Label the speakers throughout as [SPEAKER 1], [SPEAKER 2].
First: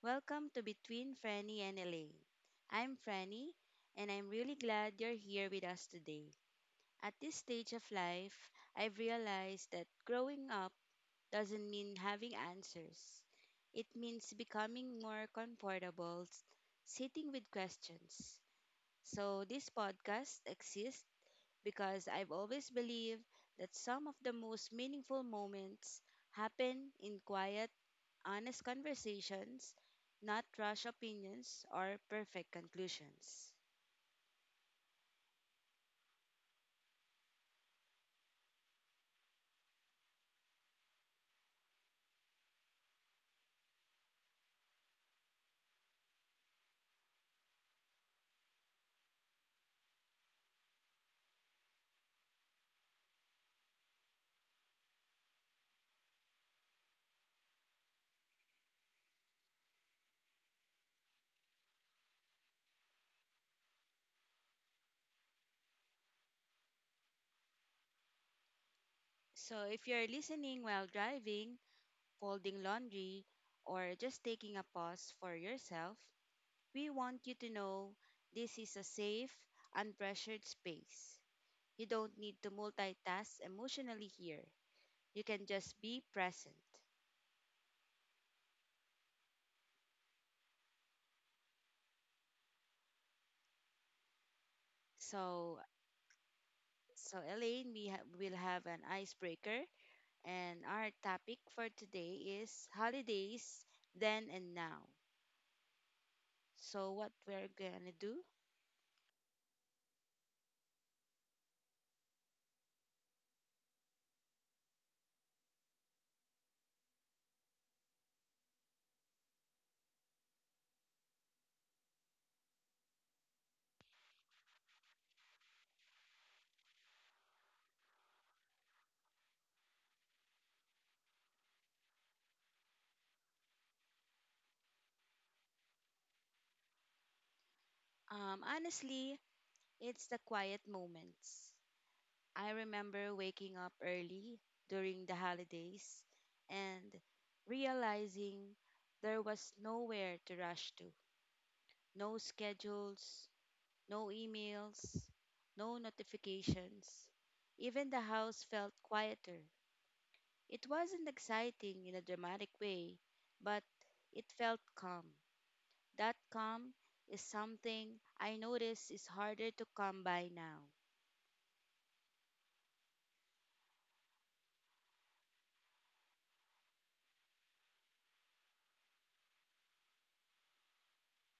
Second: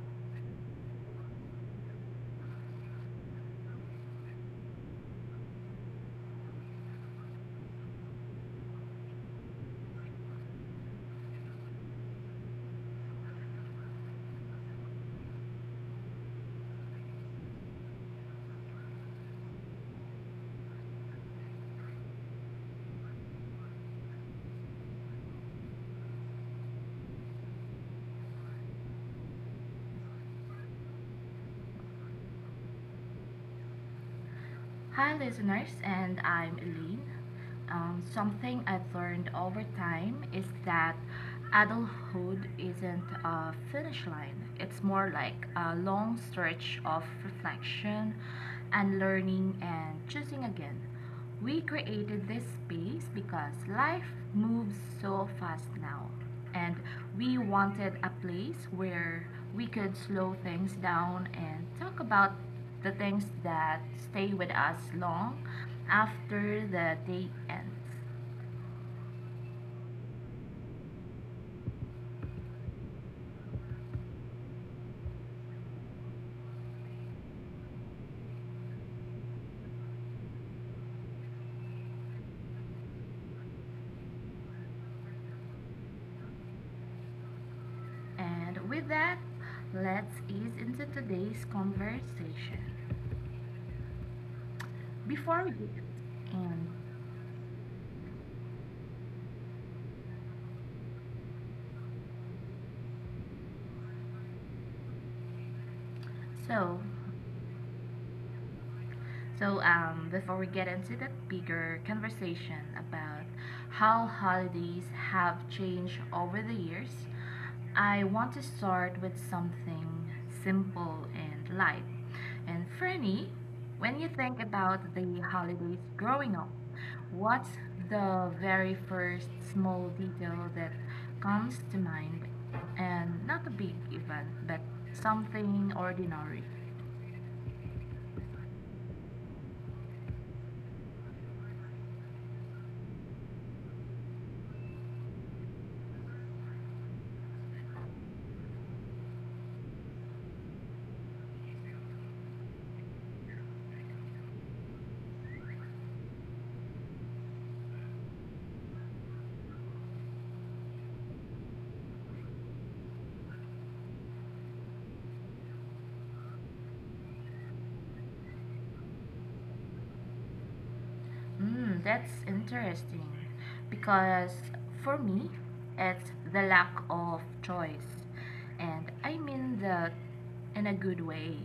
[SPEAKER 1] welcome to Between Franny and Elaine. I'm Franny, and I'm really glad you're here with us today. At this stage of life, I've realized that growing up doesn't mean having answers, it means becoming more comfortable sitting with questions. So, this podcast exists because I've always believed that some of the most meaningful moments happen in quiet honest conversations, not rash opinions or perfect conclusions.
[SPEAKER 2] Hi, listeners, and I'm Eileen. Something I've learned over time is that adulthood isn't a finish line, it's more like a long stretch of reflection and learning and choosing again. We created this space because life moves so fast now and we wanted a place where we could slow things down and talk about the things that stay with us long after the day ends.
[SPEAKER 1] So, if you're listening while driving, folding laundry, or just taking a pause for yourself, we want you to know this is a safe, unpressured space. You don't need to multitask emotionally here. You can just be present.
[SPEAKER 2] And with that, let's ease into today's conversation. Before we
[SPEAKER 1] So,
[SPEAKER 2] begin, and
[SPEAKER 1] so Elaine, we will have an icebreaker and our topic for today is holidays then and now.
[SPEAKER 2] so
[SPEAKER 1] So, what we're gonna do?
[SPEAKER 2] Before we get into the bigger conversation about how holidays have changed over the years, I want to start with something simple and light. And Franny, when you think about the holidays growing up, what's the very first small detail that comes to mind? And not a big event, but something ordinary.
[SPEAKER 1] Honestly, it's the quiet moments. I remember waking up early during the holidays and realizing there was nowhere to rush to. No schedules, no emails, no notifications. Even the house felt quieter. It wasn't exciting in a dramatic way, but it felt calm. That calm is something I notice is harder to come by now.
[SPEAKER 2] Mm, that's interesting because for me, it's the lack of choice. And I mean that in a good way.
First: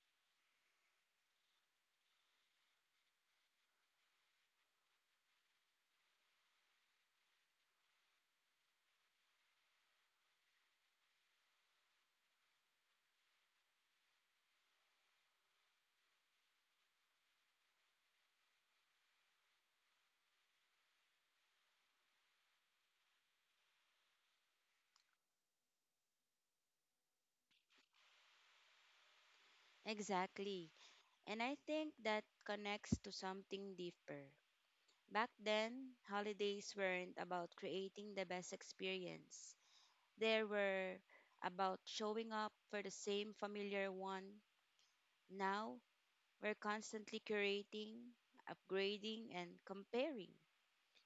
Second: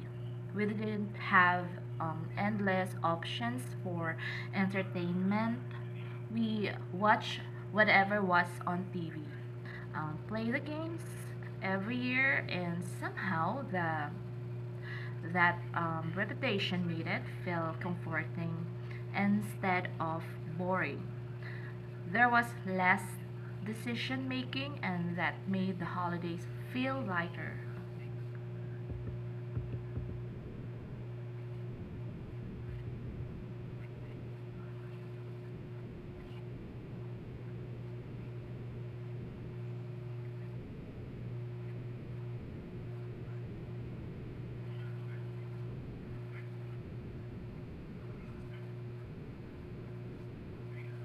[SPEAKER 2] We didn't have endless options for entertainment. We watched whatever was on TV, play the games every year, and somehow the that repetition made it feel comforting instead of boring. There was less decision making, and that made the holidays feel lighter.
[SPEAKER 1] Exactly. And I think that connects to something deeper. Back then, holidays weren't about creating the best experience. They were about showing up for the same familiar one. Now, we're constantly curating, upgrading, and comparing,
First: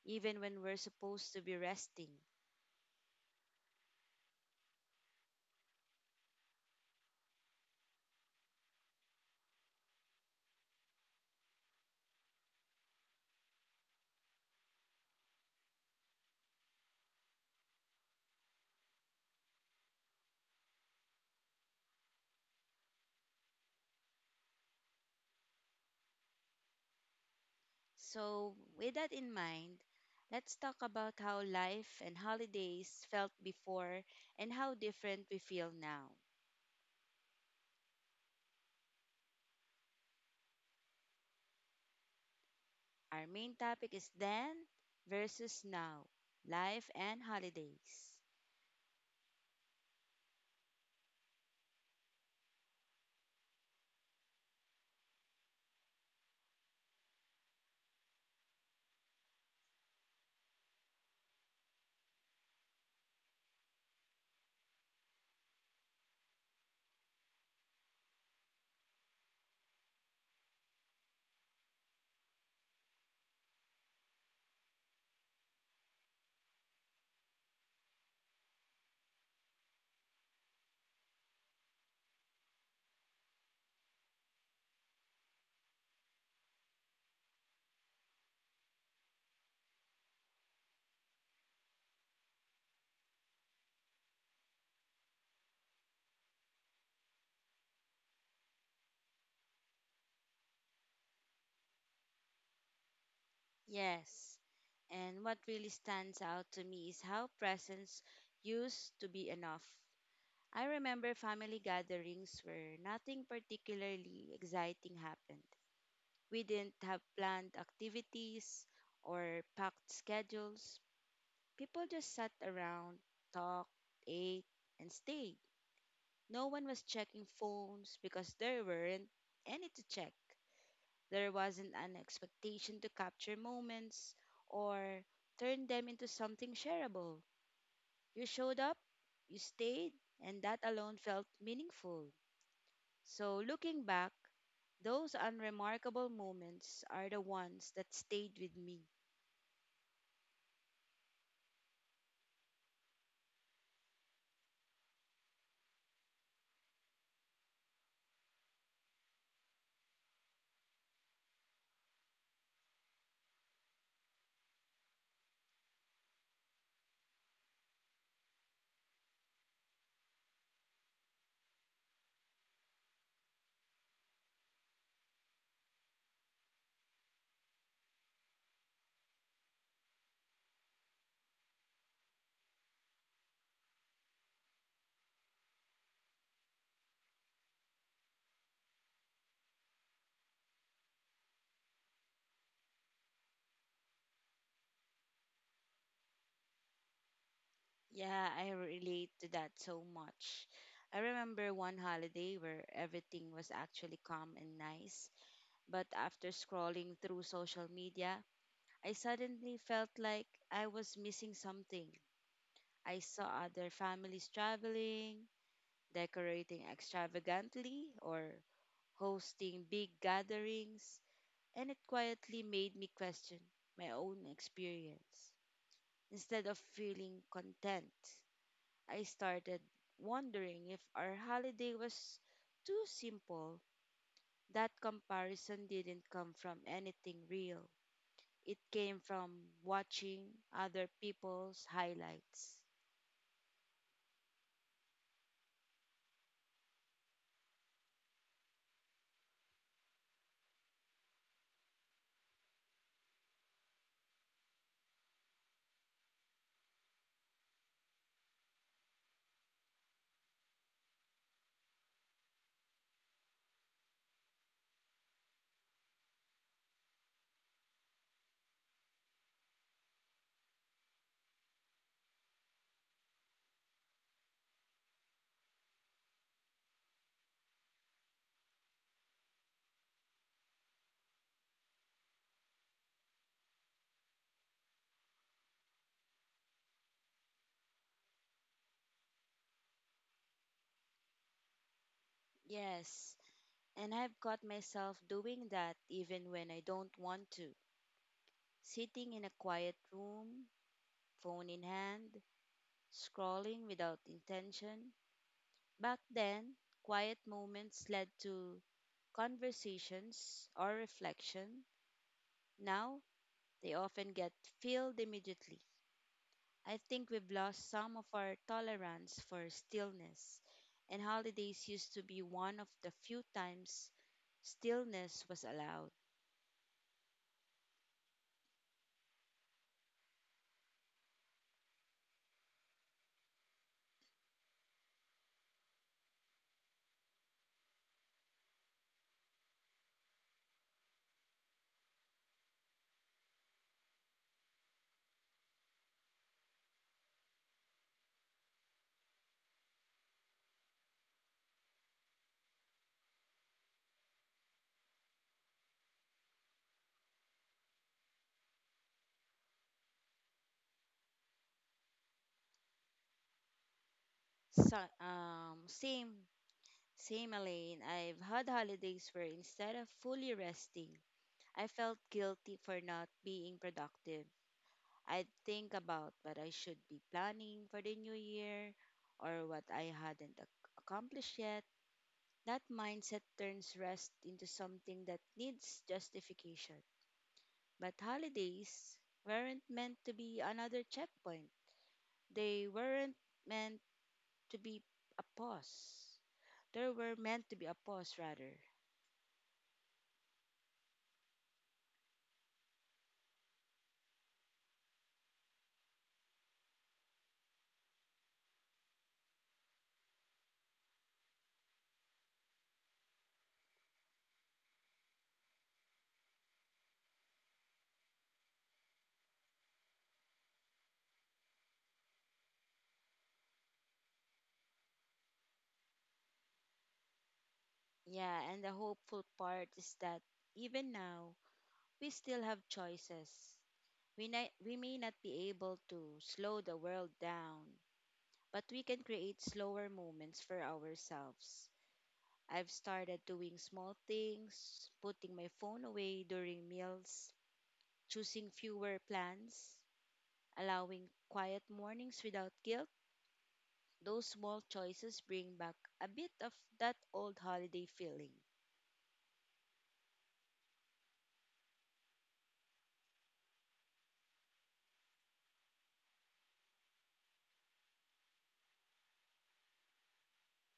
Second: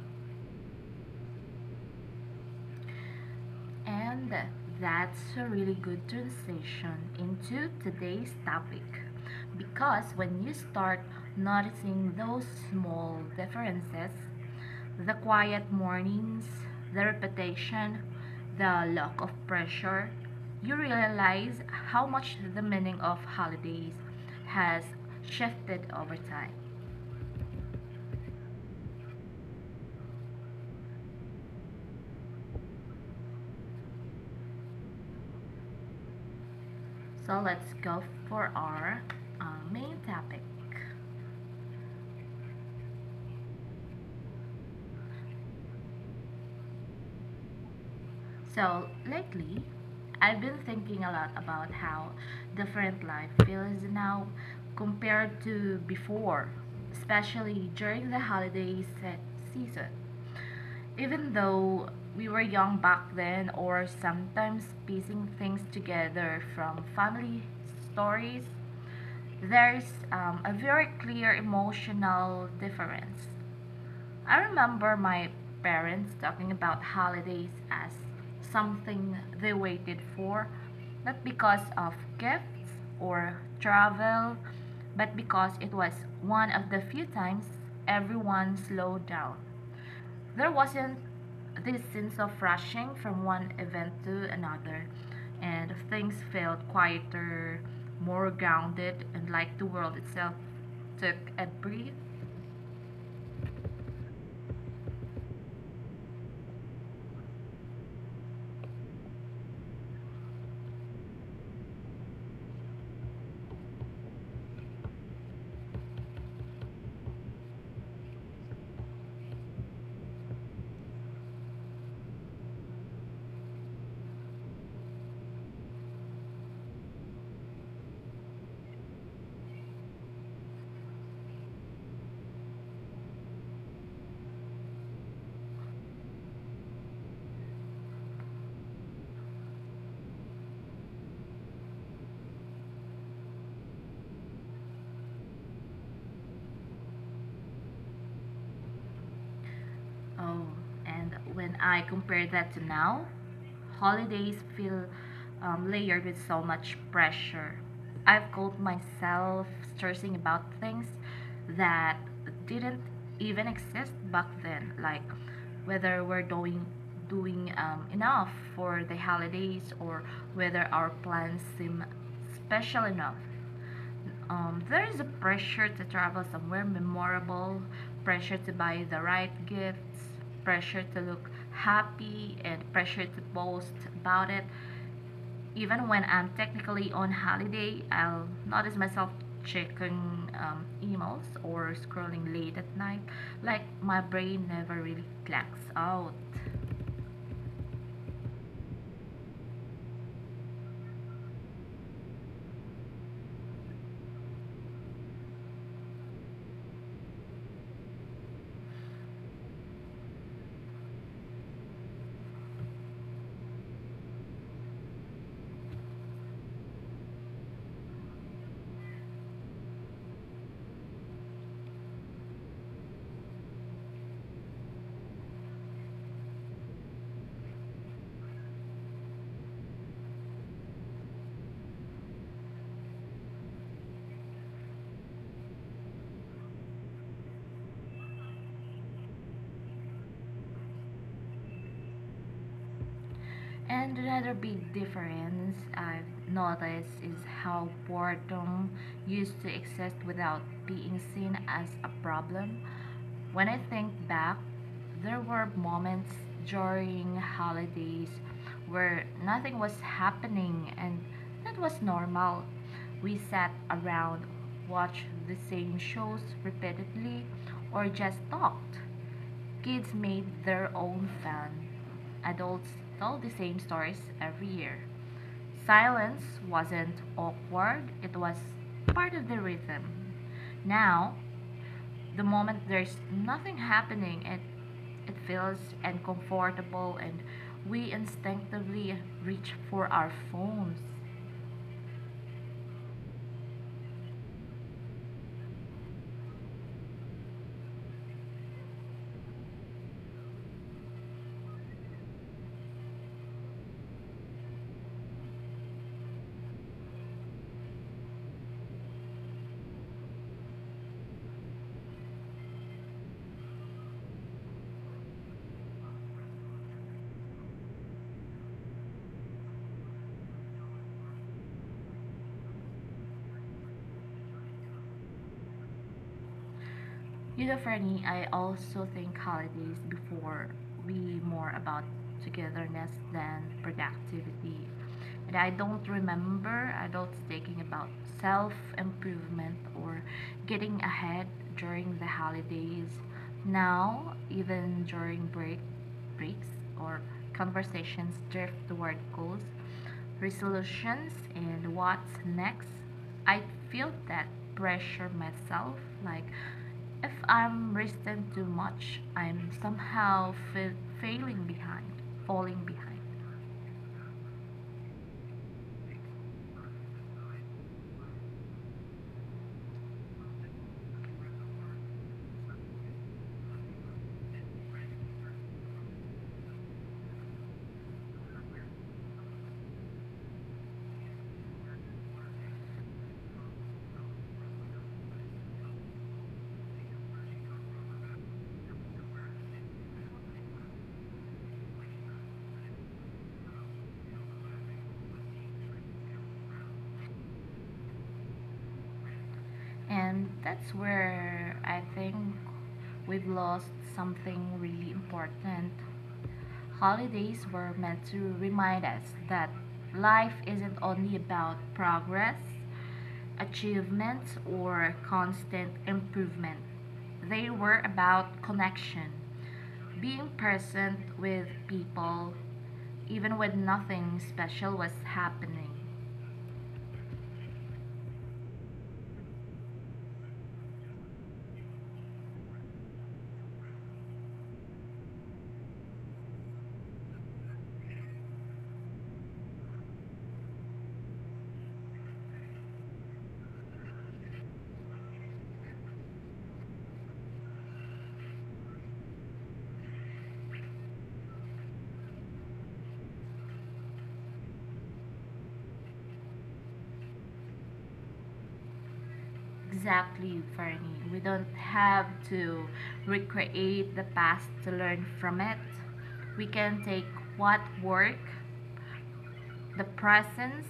[SPEAKER 1] even when we're supposed to be resting.
[SPEAKER 2] And that's a really good transition into today's topic. Because when you start noticing those small differences, the quiet mornings, the repetition, the lack of pressure, you realize how much the meaning of holidays has shifted over time.
[SPEAKER 1] So, with that in mind, let's talk about how life and holidays felt before and how different we feel now.
[SPEAKER 2] So let's go for our uh, main topic.
[SPEAKER 1] Our main topic is then versus now, life and holidays.
[SPEAKER 2] So lately, I've been thinking a lot about how different life feels now compared to before, especially during the season. Even though we were young back then, or sometimes piecing things together from family stories, there's a very clear emotional difference. I remember my parents talking about holidays as something they waited for, not because of gifts or travel, but because it was one of the few times everyone slowed down. There wasn't this sense of rushing from one event to another, and things felt quieter, more grounded, and like the world itself took a breath.
[SPEAKER 1] Yes, and what really stands out to me is how presents used to be enough. I remember family gatherings where nothing particularly exciting happened. We didn't have planned activities or packed schedules. People just sat around, talked, ate, and stayed. No one was checking phones because there weren't any to check. There wasn't an expectation to capture moments or turn them into something shareable. You showed up, you stayed, and that alone felt meaningful. So, looking back, those unremarkable moments are the ones that stayed with me.
[SPEAKER 2] Oh, and when I compare that to now, holidays feel layered with so much pressure. I've caught myself stressing about things that didn't even exist back then, like whether we're doing enough for the holidays or whether our plans seem special enough. There is a pressure to travel somewhere memorable, pressure to buy the right gifts, pressure to look happy, and pressure to boast about it. Even when I'm technically on holiday, I'll notice myself checking emails or scrolling late at night, like my brain never really clocks out.
[SPEAKER 1] Yeah, I relate to that so much. I remember one holiday where everything was actually calm and nice, but after scrolling through social media, I suddenly felt like I was missing something. I saw other families traveling, decorating extravagantly, or hosting big gatherings, and it quietly made me question my own experience. Instead of feeling content, I started wondering if our holiday was too simple. That comparison didn't come from anything real, it came from watching other people's highlights.
[SPEAKER 2] And another big difference I've noticed is how boredom used to exist without being seen as a problem. When I think back, there were moments during holidays where nothing was happening, and that was normal. We sat around, watched the same shows repeatedly, or just talked. Kids made their own fun. Adults told the same stories every year. Silence wasn't awkward, it was part of the rhythm. Now, the moment there's nothing happening, it feels uncomfortable and we instinctively reach for our phones.
[SPEAKER 1] Yes, and I've got myself doing that even when I don't want to. Sitting in a quiet room, phone in hand, scrolling without intention. Back then, quiet moments led to conversations or reflection. Now, they often get filled immediately. I think we've lost some of our tolerance for stillness, and holidays used to be one of the few times stillness was allowed.
[SPEAKER 2] You know, Franny, I also think holidays before we more about togetherness than productivity, but I don't remember adults thinking about self improvement or getting ahead during the holidays. Now, even during breaks or conversations drift toward goals, resolutions, and what's next, I feel that pressure myself, like if I'm resting too much, I'm somehow failing behind, falling behind.
[SPEAKER 1] So, um, same, same, Elaine. I've had holidays where instead of fully resting, I felt guilty for not being productive. I'd think about what I should be planning for the new year or what I hadn't accomplished yet. That mindset turns rest into something that needs justification. But holidays weren't meant to be another checkpoint, they weren't meant to be a pause. They were meant to be a pause, rather.
[SPEAKER 2] And that's where I think we've lost something really important. Holidays were meant to remind us that life isn't only about progress, achievement, or constant improvement. They were about connection, being present with people even when nothing special was happening.
[SPEAKER 1] Yeah, and the hopeful part is that even now, we still have choices. We may not be able to slow the world down, but we can create slower moments for ourselves. I've started doing small things, putting my phone away during meals, choosing fewer plans, allowing quiet mornings without guilt. Those small choices bring back a bit of that old holiday feeling.
[SPEAKER 2] Exactly, Fernie. We don't have to recreate the past to learn from it. We can take what work, the presence,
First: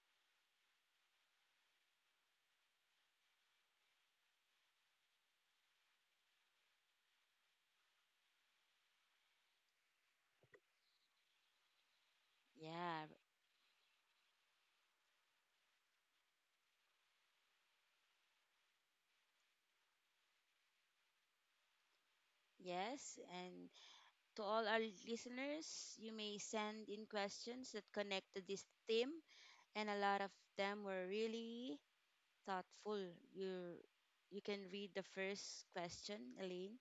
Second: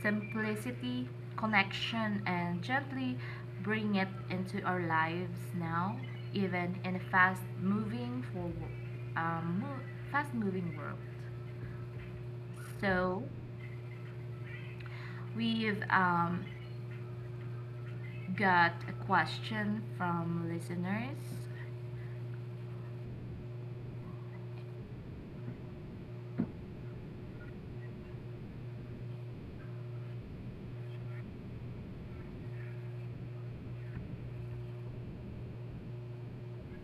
[SPEAKER 2] simplicity, connection, and gently bring it into our lives now, even in a um, mo- fast-moving world.
[SPEAKER 1] Yeah,
[SPEAKER 2] So, we've got a question from listeners.
[SPEAKER 1] yes. And to all our listeners, you may send in questions that connect to this theme, and a lot of them were really thoughtful. You you can read the first question, Elaine.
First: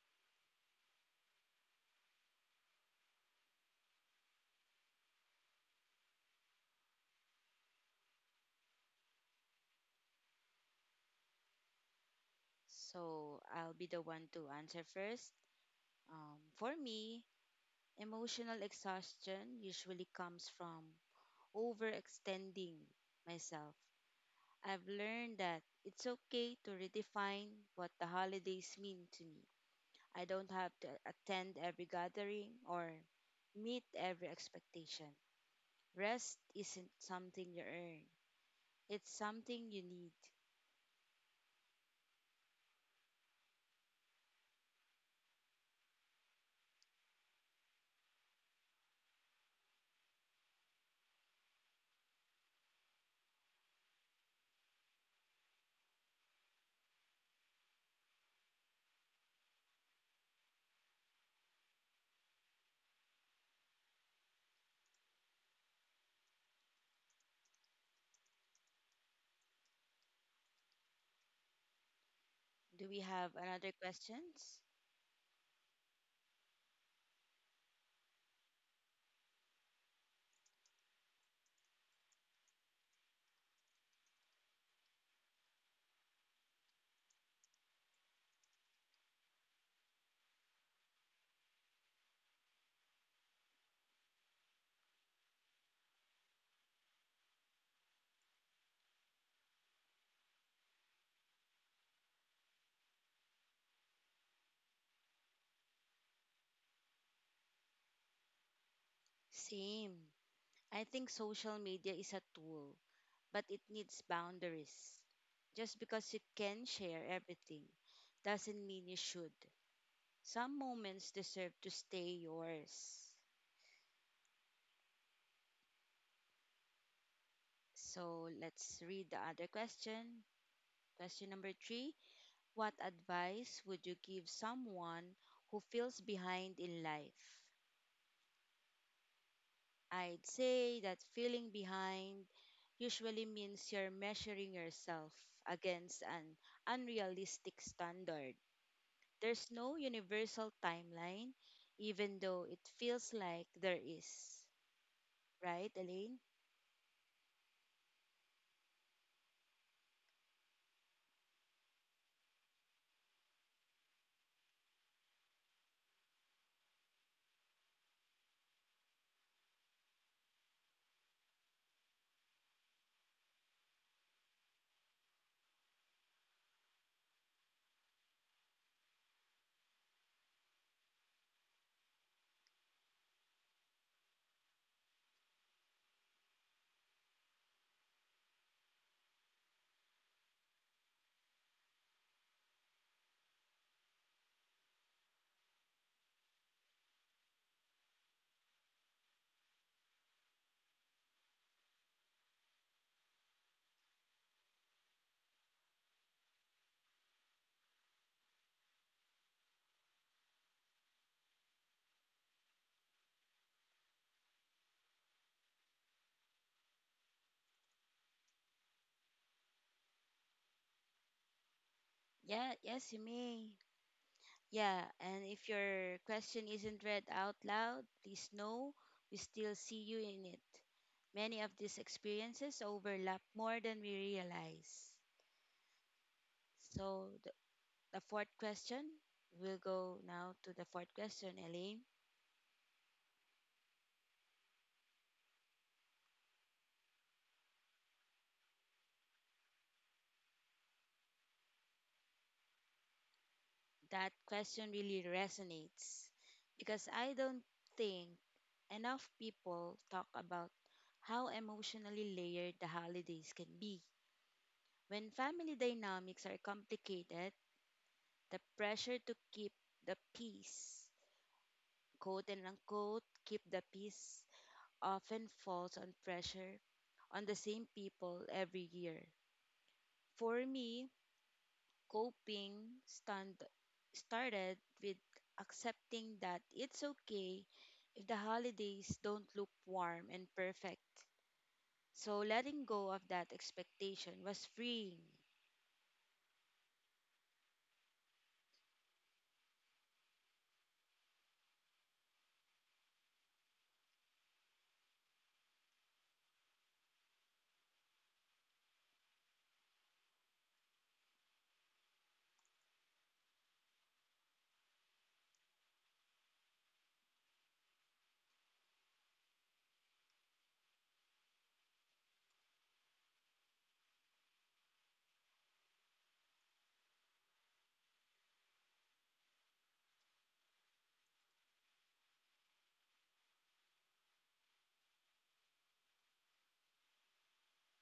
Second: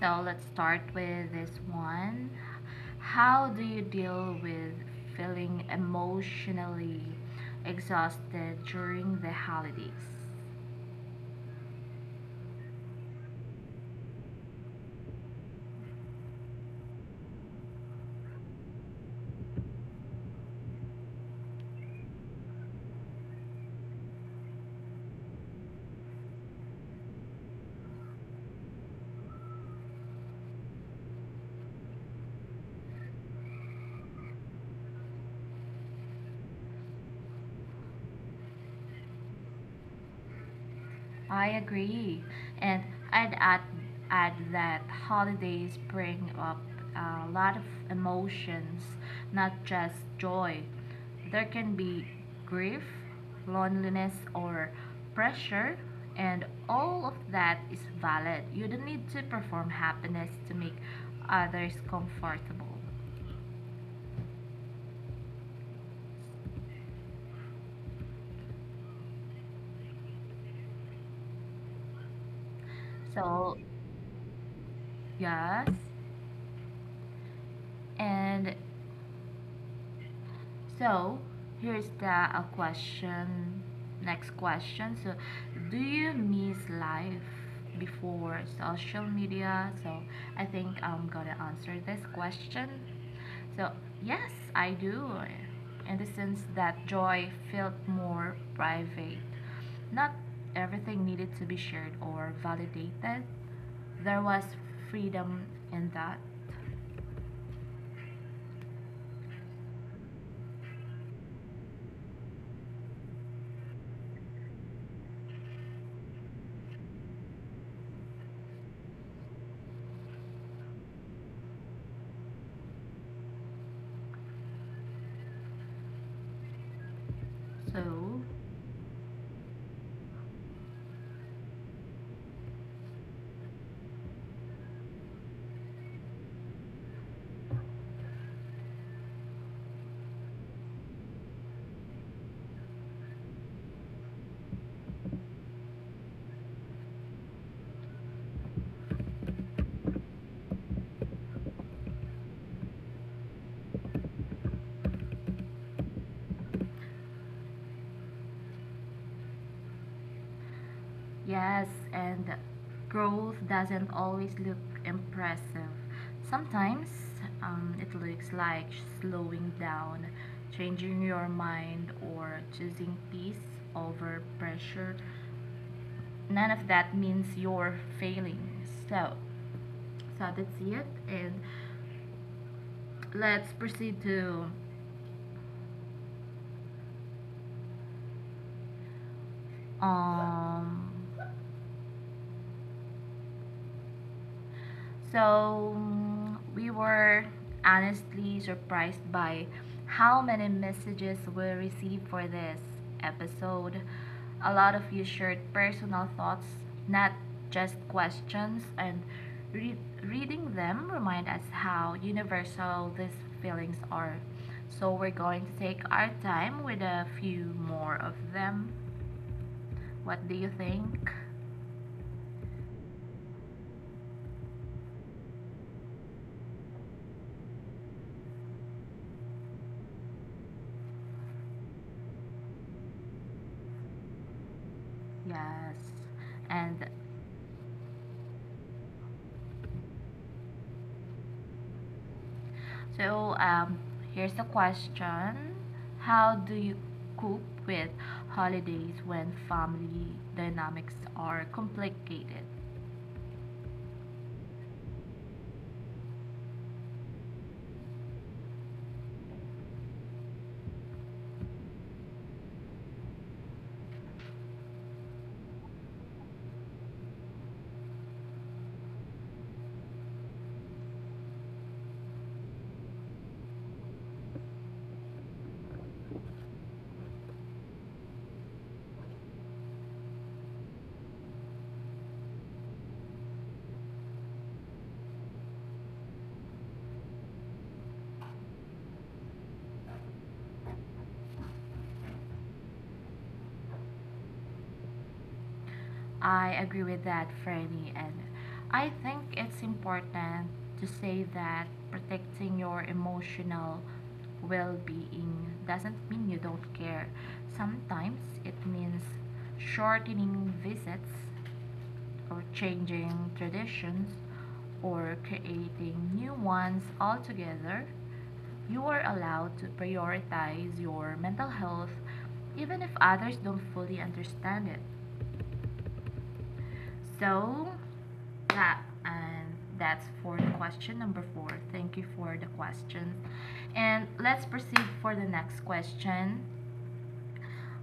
[SPEAKER 2] So let's start with this one. How do you deal with feeling emotionally exhausted during the holidays?
[SPEAKER 1] So I'll be the one to answer first. For me, emotional exhaustion usually comes from overextending myself. I've learned that it's okay to redefine what the holidays mean to me. I don't have to attend every gathering or meet every expectation. Rest isn't something you earn, it's something you need.
[SPEAKER 2] I agree. And I'd add that holidays bring up a lot of emotions, not just joy. There can be grief, loneliness, or pressure, and all of that is valid. You don't need to perform happiness to make others comfortable.
[SPEAKER 1] Do we have
[SPEAKER 2] So,
[SPEAKER 1] another questions?
[SPEAKER 2] yes. And So here's the a question. Next question. So, do you miss life before social media? So, I think I'm gonna answer this question. So, yes, I do. In the sense that joy felt more private. Not everything needed to be shared or validated. There was freedom in that.
[SPEAKER 1] Same. I think social media is a tool, but it needs boundaries. Just because you can share everything doesn't mean you should. Some moments deserve to stay yours.
[SPEAKER 2] So,
[SPEAKER 1] So let's read the other question. Question number three. What advice would you give someone who feels behind in life? I'd say that feeling behind usually means you're measuring yourself against an unrealistic standard. There's no universal timeline, even though it feels like there is. Right, Elaine?
[SPEAKER 2] yes, and growth doesn't always look impressive. Sometimes it looks like slowing down, changing your mind, or choosing peace over pressure. None of that means you're failing. So, so, that's it. And let's proceed to um we were honestly surprised by how many messages we received for this episode. A lot of you shared personal thoughts, not just questions, and re- reading them remind us how universal these feelings are. So we're going to take our time with a few more of them. What do you think?
[SPEAKER 1] Yeah, yes, you may. Yeah, and if your question isn't read out loud, please know we still see you in it. Many of these experiences overlap more than we realize.
[SPEAKER 2] Yes. And
[SPEAKER 1] So, the fourth question, we'll go now to the fourth question, Elaine.
[SPEAKER 2] So, um, here's the question. How do you cope with holidays when family dynamics are complicated?
[SPEAKER 1] That question really resonates because I don't think enough people talk about how emotionally layered the holidays can be. When family dynamics are complicated, the pressure to keep the peace, quote and unquote, keep the peace, often falls on pressure on the same people every year. For me, coping stand, started with accepting that it's okay if the holidays don't look warm and perfect. So letting go of that expectation was freeing,
[SPEAKER 2] I agree with that, Freddy, and I think it's important to say that protecting your emotional well being doesn't mean you don't care. Sometimes it means shortening visits or changing traditions or creating new ones altogether. You are allowed to prioritize your mental health even if others don't fully understand it. So, yeah, and that's for the question number four. Thank you for the questions. And let's proceed for the next question.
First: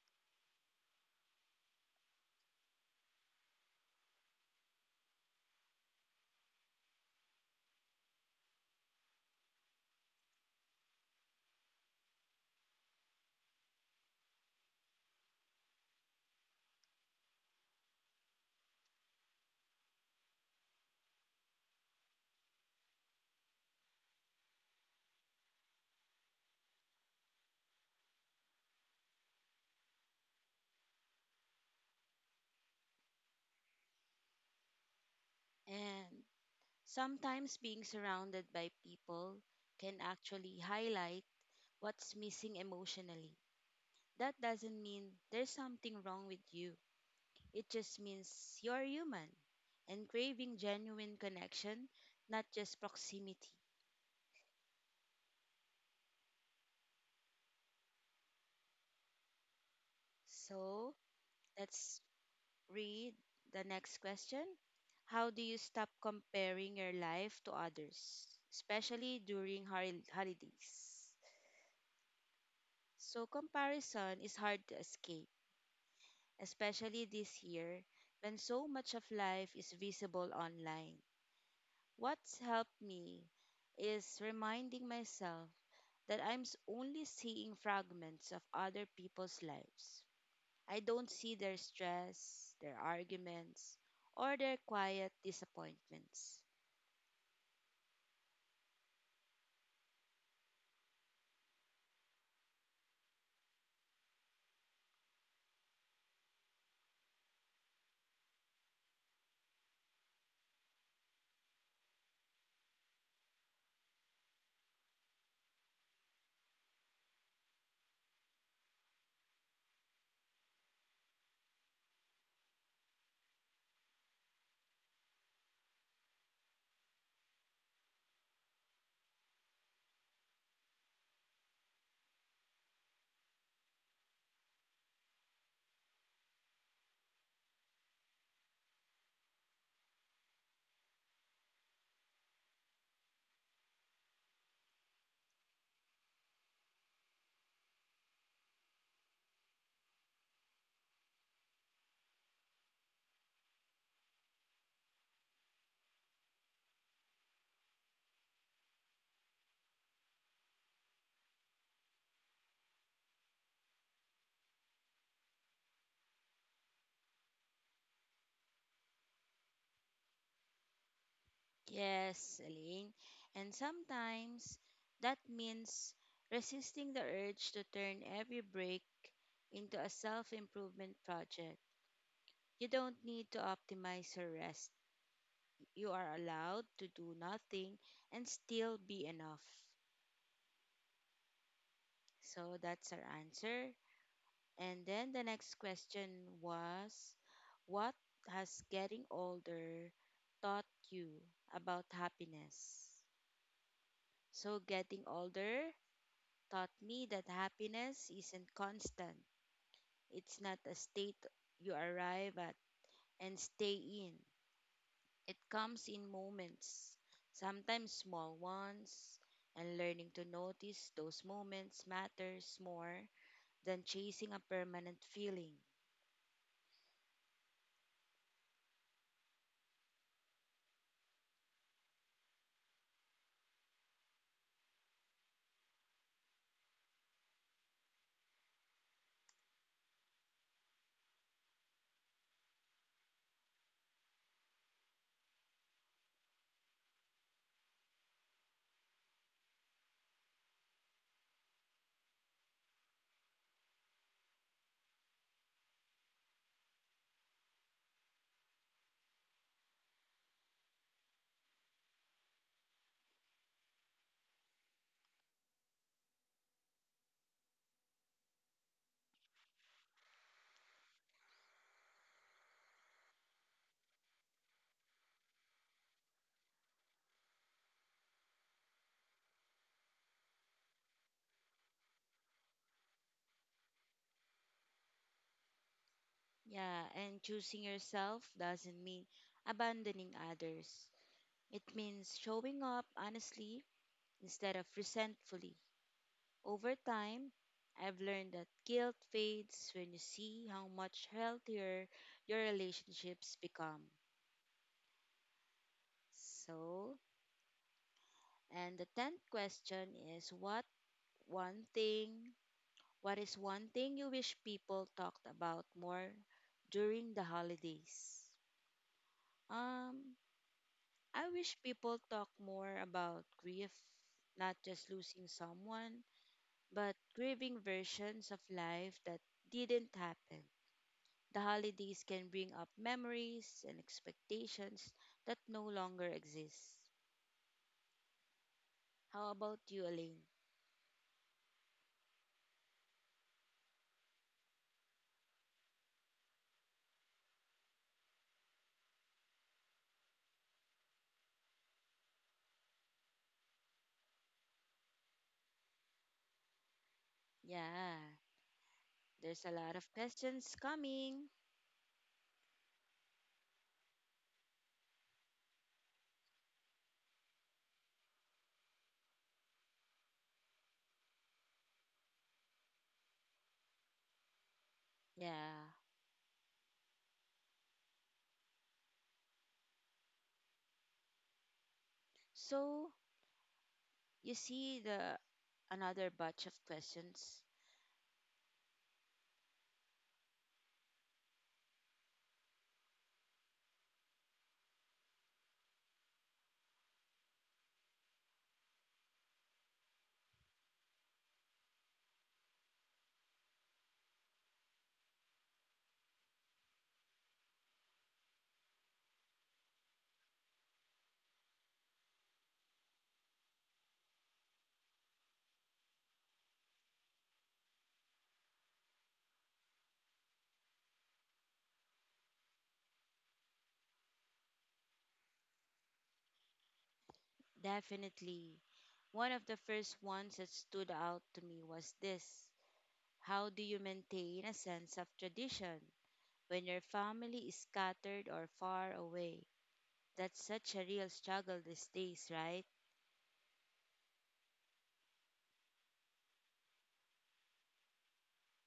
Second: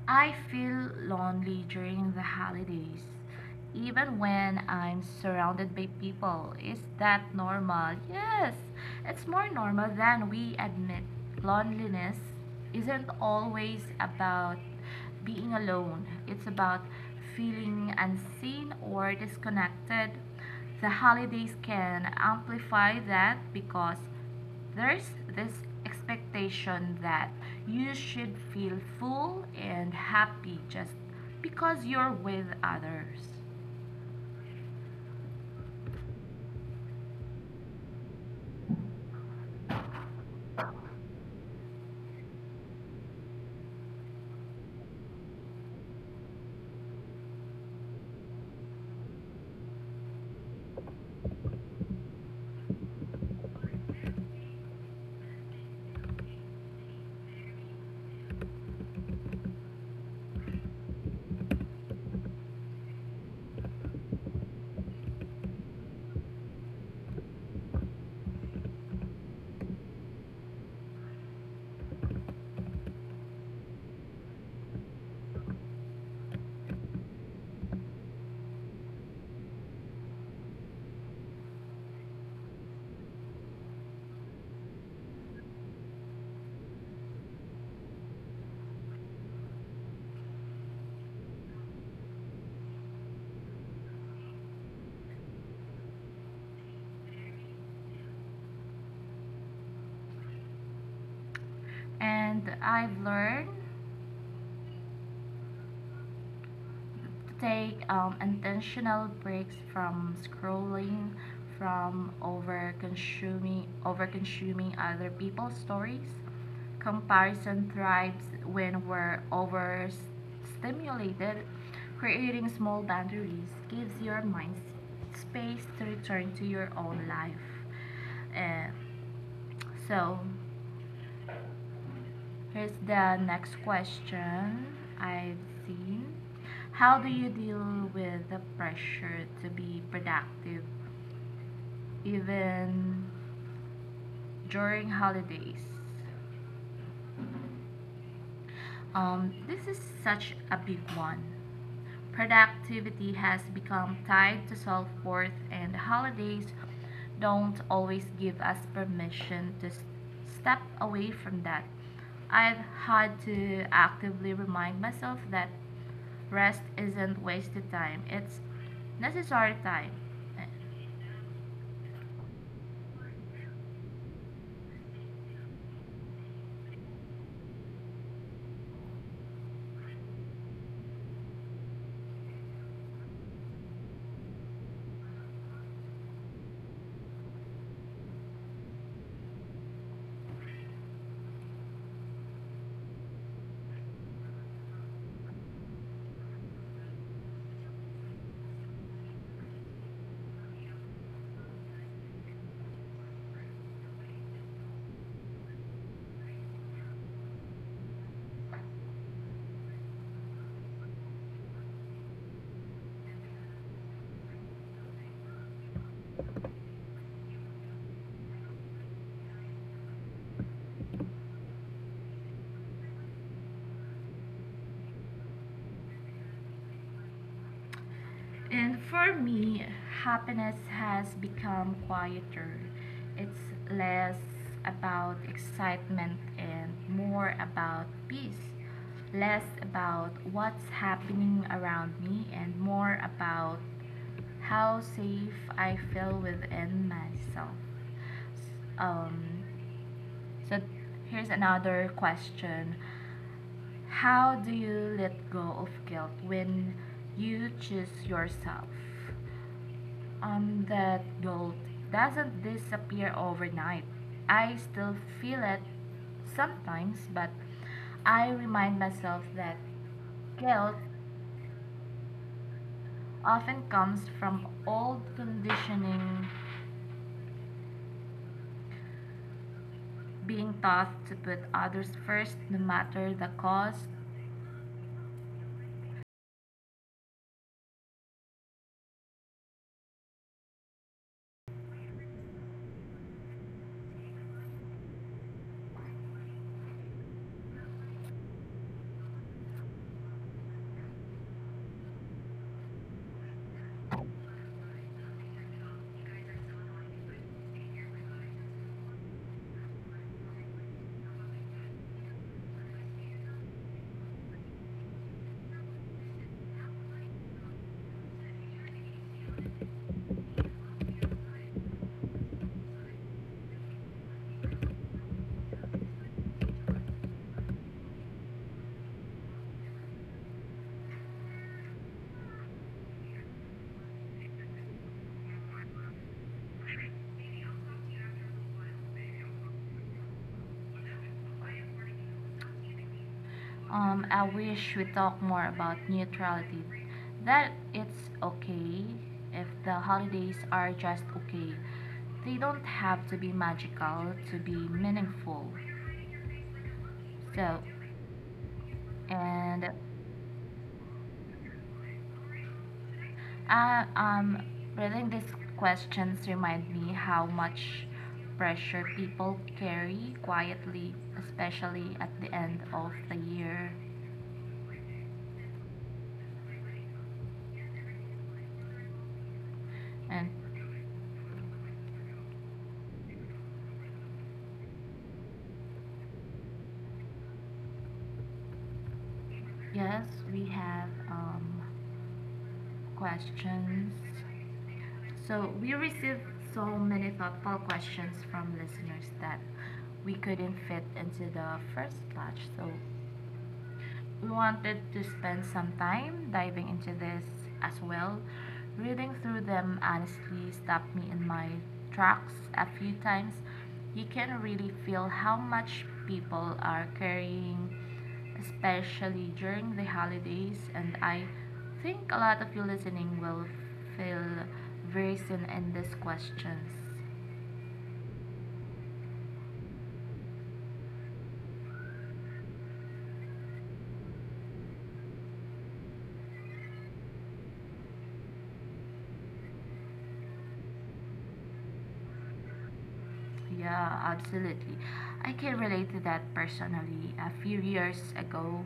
[SPEAKER 2] I feel lonely during the holidays, even when I'm surrounded by people. Is that normal? Yes, it's more normal than we admit. Loneliness isn't always about being alone, it's about feeling unseen or disconnected. The holidays can amplify that because there's this expectation that you should feel full and happy just because you're with others.
[SPEAKER 1] and sometimes being surrounded by people can actually highlight what's missing emotionally. That doesn't mean there's something wrong with you, it just means you're human and craving genuine connection, not just proximity. So let's read the next question. How do you stop comparing your life to others, especially during holidays? So, comparison is hard to escape, especially this year when so much of life is visible online. What's helped me is reminding myself that only seeing fragments of other people's lives. I don't see their stress, their arguments, or their quiet disappointments.
[SPEAKER 2] And I've learned to take intentional breaks from scrolling, from over consuming other people's stories. Comparison thrives when we're overstimulated. Creating small boundaries gives your mind space to return to your own life. Eh, so, Here's the next question I've seen. How do you deal with the pressure to be productive even during holidays? This is such a big one. Productivity has become tied to self worth, and the holidays don't always give us permission to step away from that. I've had to actively remind myself that rest isn't wasted time, it's necessary time.
[SPEAKER 1] Yes, Elaine, and sometimes that means resisting the urge to turn every break into a self improvement project. You don't need to optimize your rest. You are allowed to do nothing and still be enough. So that's our answer. And then the next question was, what has getting older taught you about happiness? So, getting older taught me that happiness isn't constant, it's not a state you arrive at and stay in. It comes in moments, sometimes small ones, and learning to notice those moments matters more than chasing a permanent feeling.
[SPEAKER 2] And for me, happiness has become quieter. It's less about excitement and more about peace. Less about what's happening around me and more about how safe I feel within myself. Um, so Here's another question. How do you let go of guilt when you choose yourself? On that guilt doesn't disappear overnight. I still feel it sometimes, but I remind myself that guilt often comes from old conditioning, being taught to put others first no matter the cost.
[SPEAKER 1] Yeah, and choosing yourself doesn't mean abandoning others. It means showing up honestly instead of resentfully. Over time, I've learned that guilt fades when you see how much healthier your relationships become. So, and the 10th question is, what one thing, what is one thing you wish people talked about more during the holidays? Um, I wish people talk more about grief, not just losing someone, but grieving versions of life that didn't happen. The holidays can bring up memories and expectations that no longer exist. How about you, Elaine?
[SPEAKER 2] I wish we talk more about neutrality. That it's okay if the holidays are just okay. They don't have to be magical to be meaningful. So,
[SPEAKER 1] Yeah, there's a
[SPEAKER 2] and
[SPEAKER 1] lot of questions coming.
[SPEAKER 2] I, um, reading these questions remind me how much pressure people carry quietly, especially at the end of the year.
[SPEAKER 1] Yeah.
[SPEAKER 2] And
[SPEAKER 1] So, you see the another batch of questions?
[SPEAKER 2] yes, we have questions. So we received so many thoughtful questions from listeners that we couldn't fit into the first batch. So we wanted to spend some time diving into this as well. Reading through them honestly stopped me in my tracks a few times. You can really feel how much people are carrying, especially during the holidays, and I think a lot of you listening will feel very soon in these questions.
[SPEAKER 1] Definitely. One of the first ones that stood out to me was this. How do you maintain a sense of tradition when your family is scattered or far away. That's such a real struggle these days, right?
[SPEAKER 2] Yeah, absolutely. I can relate to that personally. A few years ago,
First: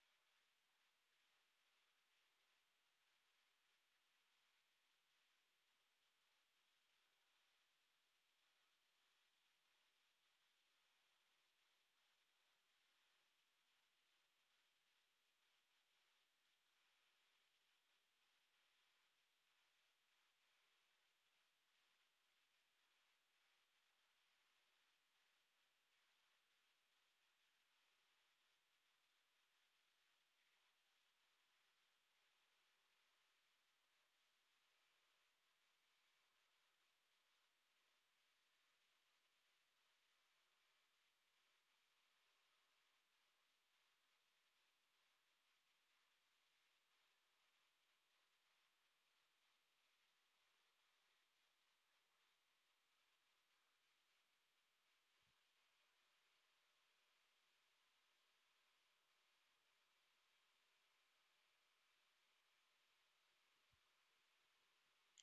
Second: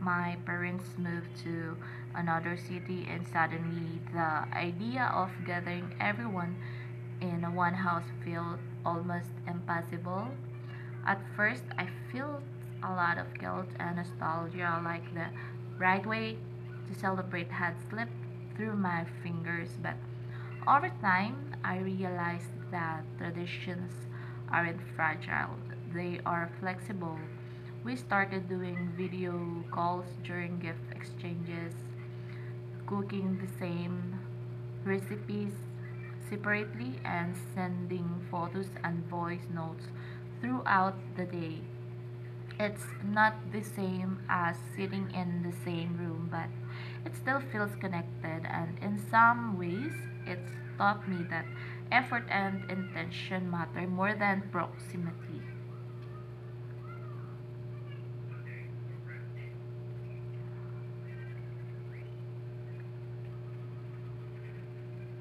[SPEAKER 2] my parents moved to another city, and suddenly the idea of gathering everyone in one house felt almost impossible. At first, I felt a lot of guilt and nostalgia, like the right way to celebrate had slipped through my fingers. But over time, I realized that traditions aren't fragile, they are flexible. We started doing video calls during gift exchanges, cooking the same recipes separately and sending photos and voice notes throughout the day. It's not the same as sitting in the same room, but it still feels connected. And in some ways, it's taught me that effort and intention matter more than proximity.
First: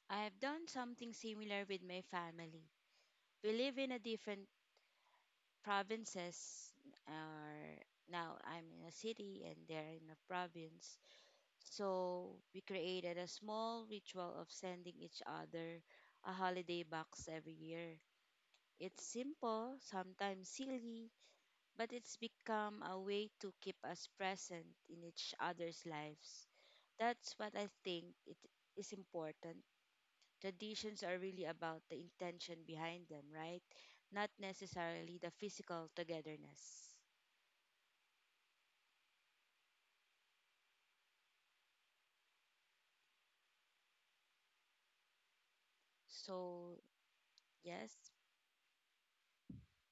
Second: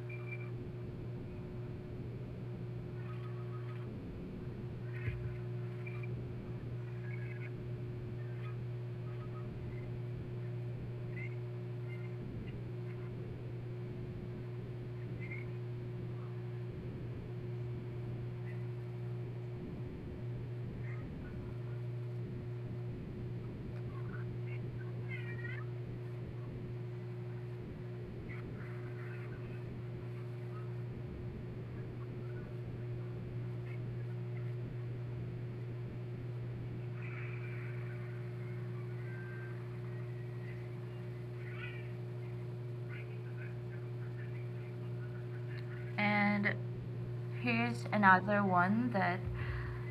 [SPEAKER 1] I have done something similar with my family. We live in a different provinces or now I'm in a city and they're in a province. So we created a small ritual of sending each other a holiday box every year. It's simple, sometimes silly, but it's become a way to keep us present in each other's lives. That's what I think it is important. Traditions are really about the intention behind them, right? Not necessarily the physical togetherness.
[SPEAKER 2] And
[SPEAKER 1] So,
[SPEAKER 2] here's
[SPEAKER 1] yes,
[SPEAKER 2] another one that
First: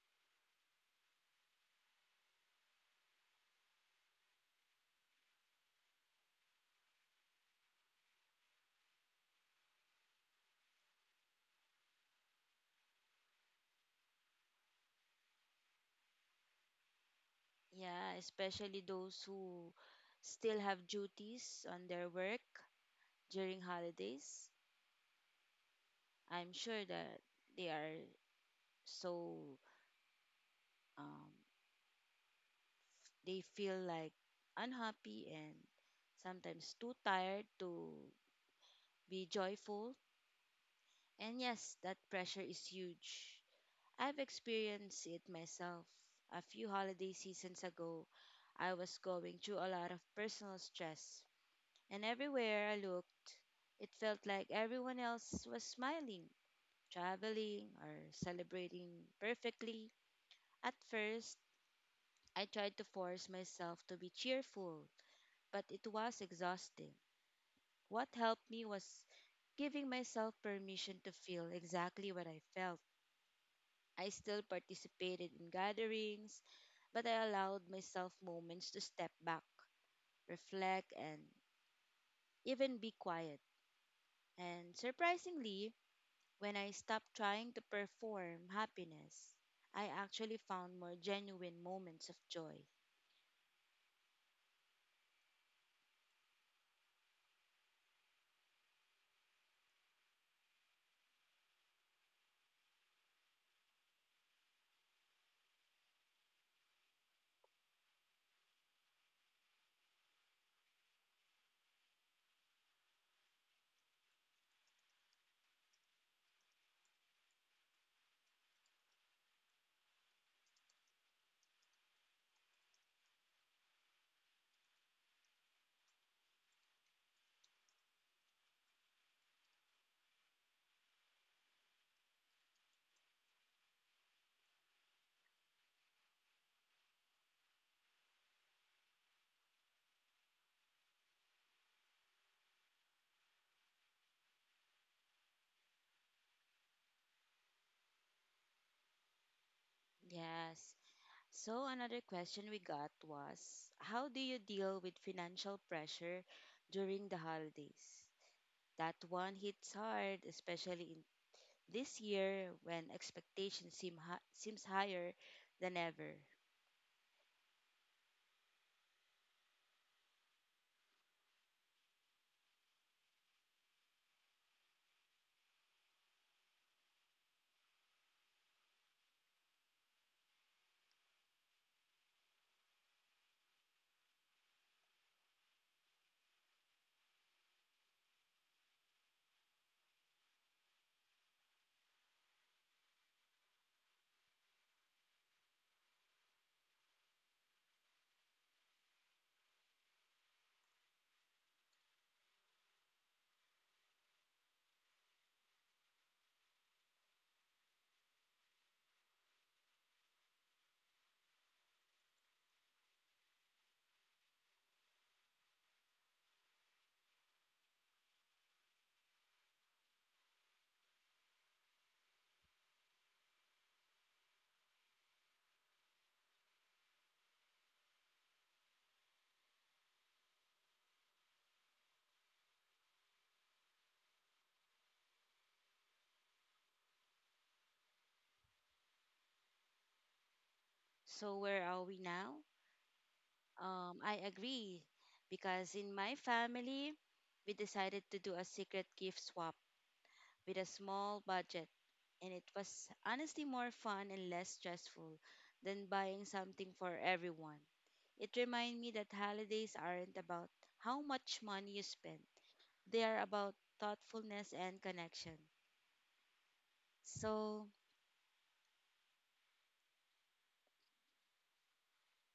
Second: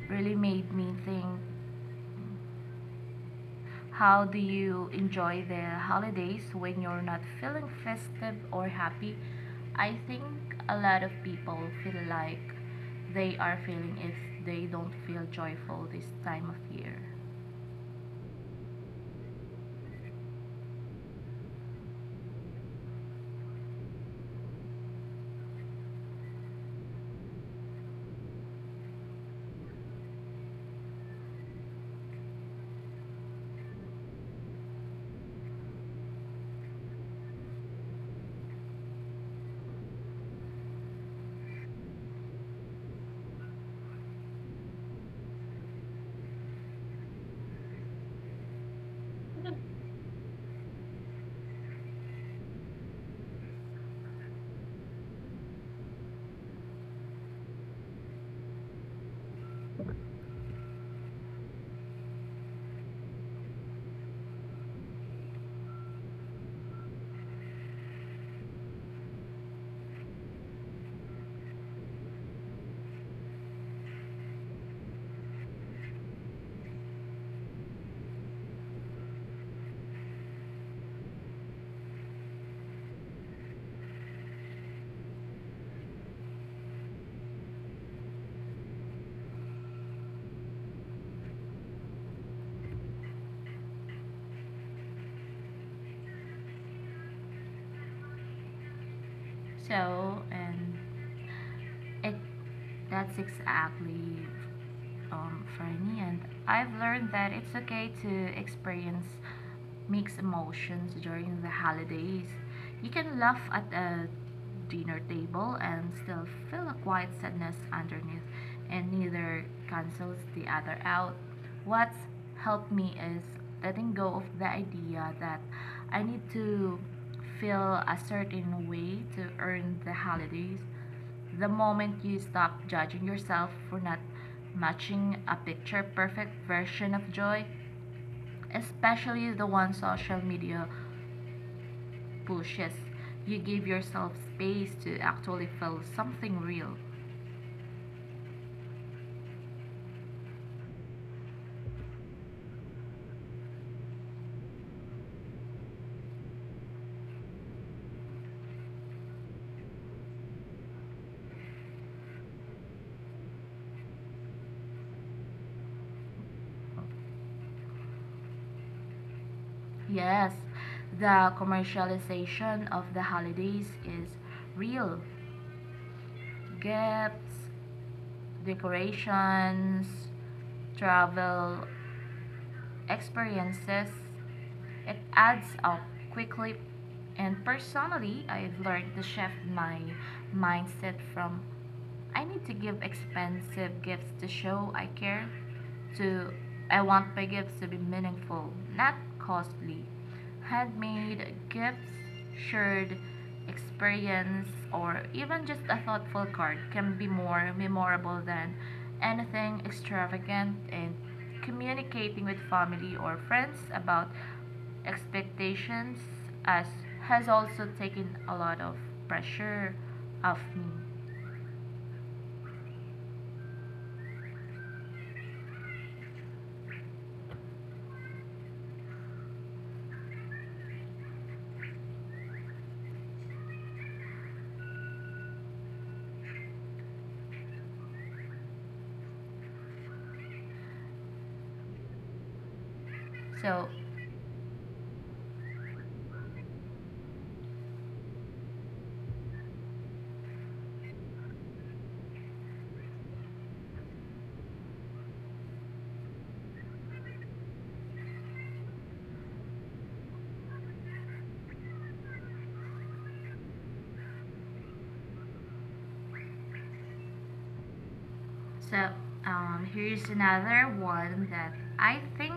[SPEAKER 2] really made me think. How do you enjoy the holidays when you're not feeling festive or happy? I think a lot of people feel like they are feeling if they don't feel joyful this time of year.
[SPEAKER 1] yeah, especially those who still have duties on their work during holidays. I'm sure that they are so um, they feel like unhappy and sometimes too tired to be joyful. And yes, that pressure is huge. I've experienced it myself. A few holiday seasons ago, I was going through a lot of personal stress, and everywhere I looked, it felt like everyone else was smiling, traveling, or celebrating perfectly. At first, I tried to force myself to be cheerful, but it was exhausting. What helped me was giving myself permission to feel exactly what I felt. I still participated in gatherings, but I allowed myself moments to step back, reflect, and even be quiet. And surprisingly, when I stopped trying to perform happiness, I actually found more genuine moments of joy.
[SPEAKER 2] So, and it that's exactly for me, and I've learned that it's okay to experience mixed emotions during the holidays. You can laugh at a dinner table and still feel a quiet sadness underneath, and neither cancels the other out. What's helped me is letting go of the idea that I need to feel a certain way to earn the holidays. The moment you stop judging yourself for not matching a picture perfect version of joy, especially the one social media pushes, you give yourself space to actually feel something real.
[SPEAKER 1] Yes. So, another question we got was, how do you deal with financial pressure during the holidays? That one hits hard, especially in this year when expectations seems higher than ever.
[SPEAKER 2] Yes, the commercialization of the holidays is real. Gifts, decorations, travel, experiences, it adds up quickly. And personally, I've learned to shift my mindset from I need to give expensive gifts to show I care. So I want my gifts to be meaningful, not costly. Handmade gifts, shared experience, or even just a thoughtful card can be more memorable than anything extravagant, and communicating with family or friends about expectations as has also taken a lot of pressure off me.
[SPEAKER 1] So where are we now?
[SPEAKER 2] So
[SPEAKER 1] I agree because in my family, we decided to do a secret gift swap with a small budget, and it was honestly more fun and less stressful than buying something for everyone. It reminded me that holidays aren't about how much money you spend. They are about thoughtfulness and connection. So,
[SPEAKER 2] So, here's another one that I think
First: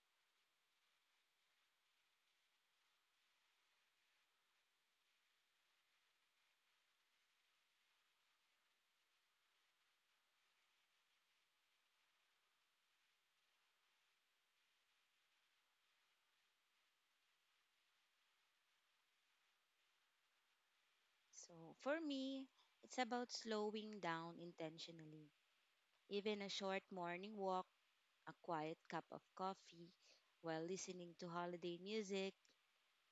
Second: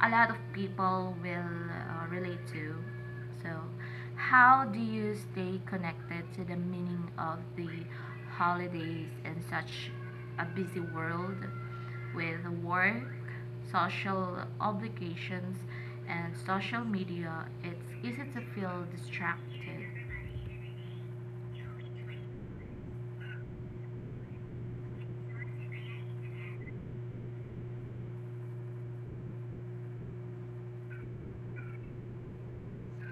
[SPEAKER 2] a lot of people will relate to. So, how do you stay connected to the meaning of the holidays in such a busy world with work, social obligations, and social media? It's easy to feel distracted.
[SPEAKER 1] so, for me, it's about slowing down intentionally. Even a short morning walk, a quiet cup of coffee, while listening to holiday music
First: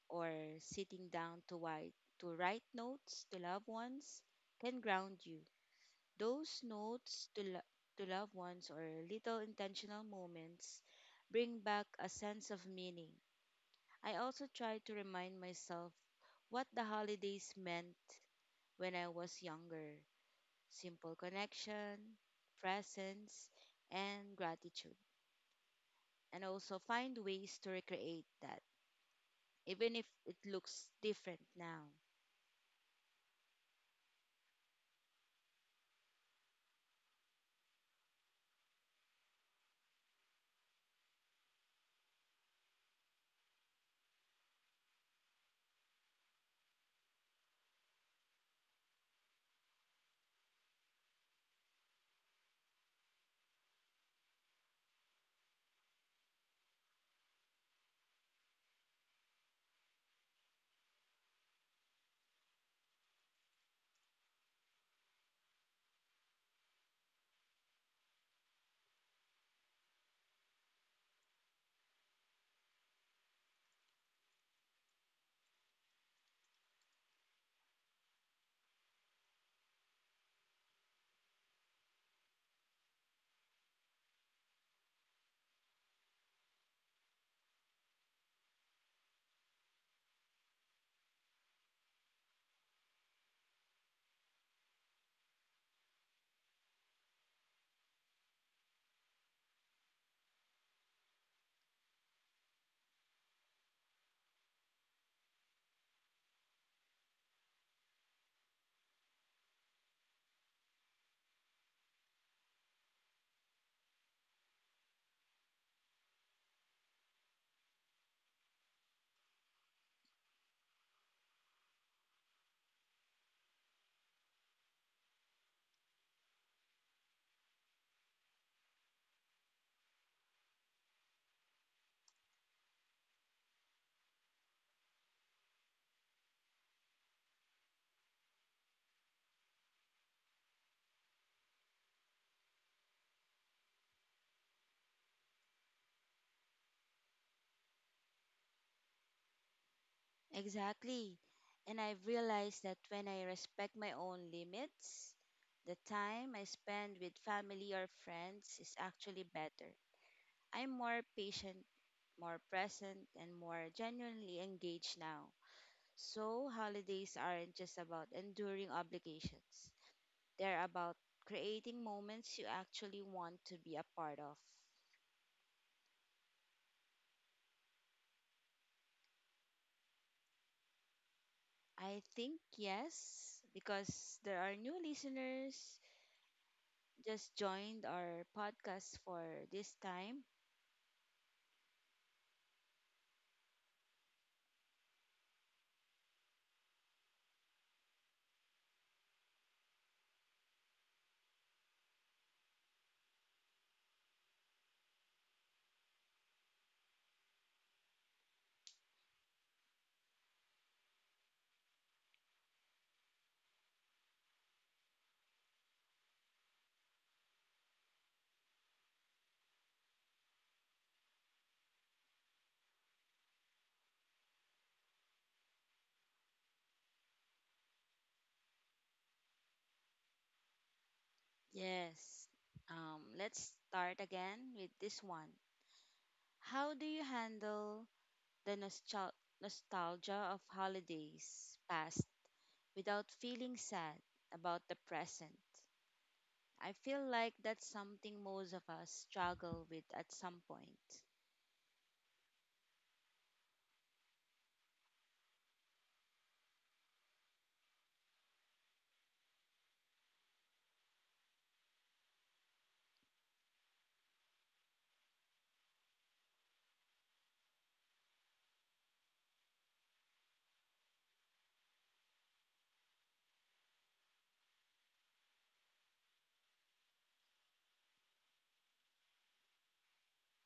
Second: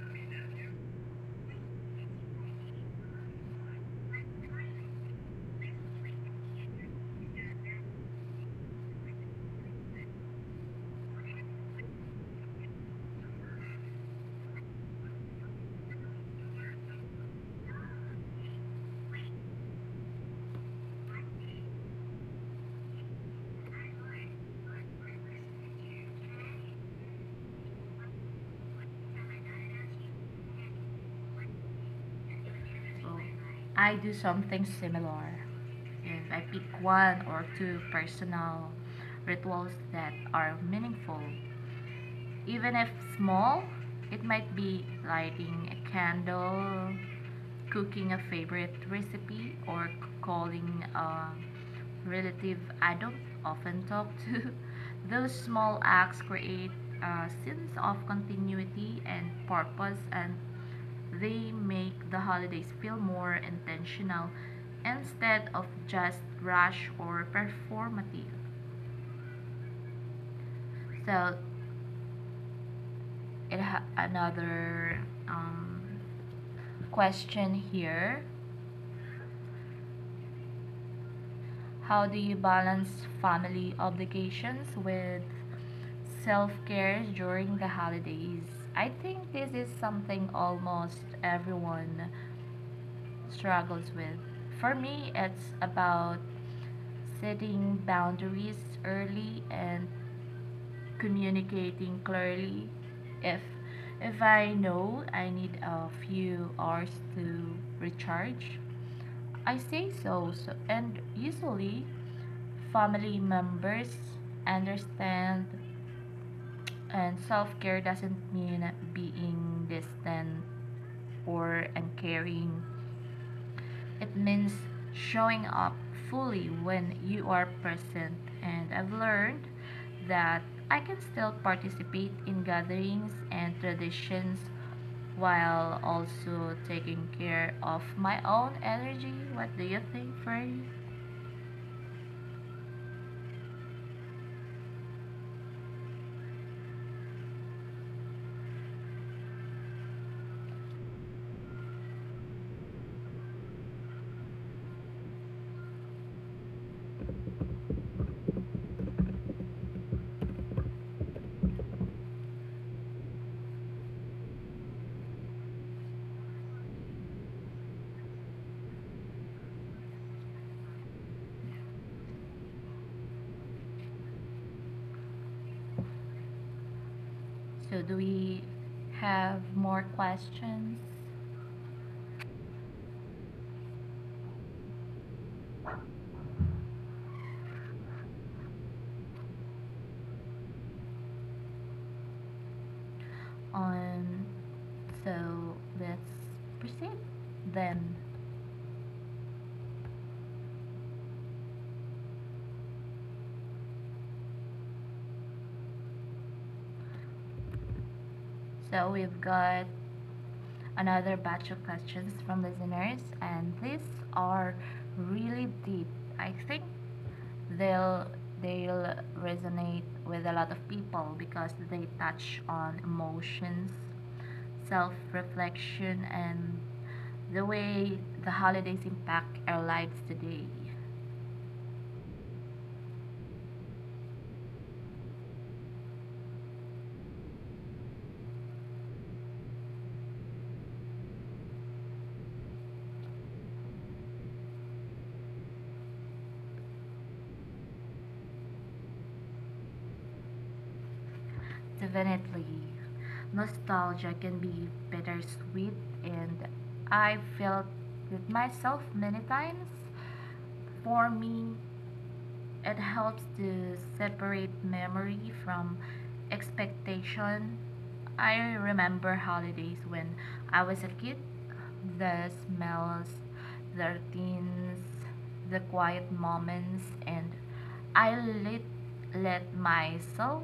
[SPEAKER 1] or sitting down to write notes to loved ones can ground you. Those notes to loved ones or little intentional moments bring back a sense of meaning. I also try to remind myself what the holidays meant when I was younger. Simple connection, presence, and gratitude. And also find ways to recreate that, even if it looks different now.
[SPEAKER 2] So, I do something similar. If I pick one or two personal rituals that are meaningful, even if small, it might be lighting a candle, cooking a favorite recipe, or calling a relative I don't often talk to. Those small acts create a sense of continuity and purpose, and they make the holidays feel more intentional instead of just rush or performative. So, it ha- another um, question here. How do you balance family obligations with self care during the holidays? I think this is something almost everyone struggles with. For me, it's about setting boundaries early and communicating clearly. If if I know I need a few hours to recharge, I say so, so, and usually family members understand. And self-care doesn't mean being distant or uncaring. It means showing up fully when you are present. And I've learned that I can still participate in gatherings and traditions while also taking care of my own energy. What do you think, Freddy?
[SPEAKER 1] Exactly. And I've realized that when I respect my own limits, the time I spend with family or friends is actually better. I'm more patient, more present, and more genuinely engaged now. So, holidays aren't just about enduring obligations. They're about creating moments you actually want to be a part of.
[SPEAKER 2] So, do we have more questions
[SPEAKER 1] I think yes, because there are new listeners just joined our podcast for this time.
[SPEAKER 2] on? So, let's proceed then. So, we've got another batch of questions from listeners, and these are really deep. I think they'll they'll resonate with a lot of people because they touch on emotions, self-reflection, and the way the holidays impact our lives today.
[SPEAKER 1] Yes. Let's start again with this one. How do you handle the nostalgia of holidays past without feeling sad about the present? I feel like that's something most of us struggle with at some point.
[SPEAKER 2] Definitely, nostalgia can be bittersweet, and I felt it myself many times. For me, it helps to separate memory from expectation. I remember holidays when I was a kid. The smells, the routines, the quiet moments, and I let myself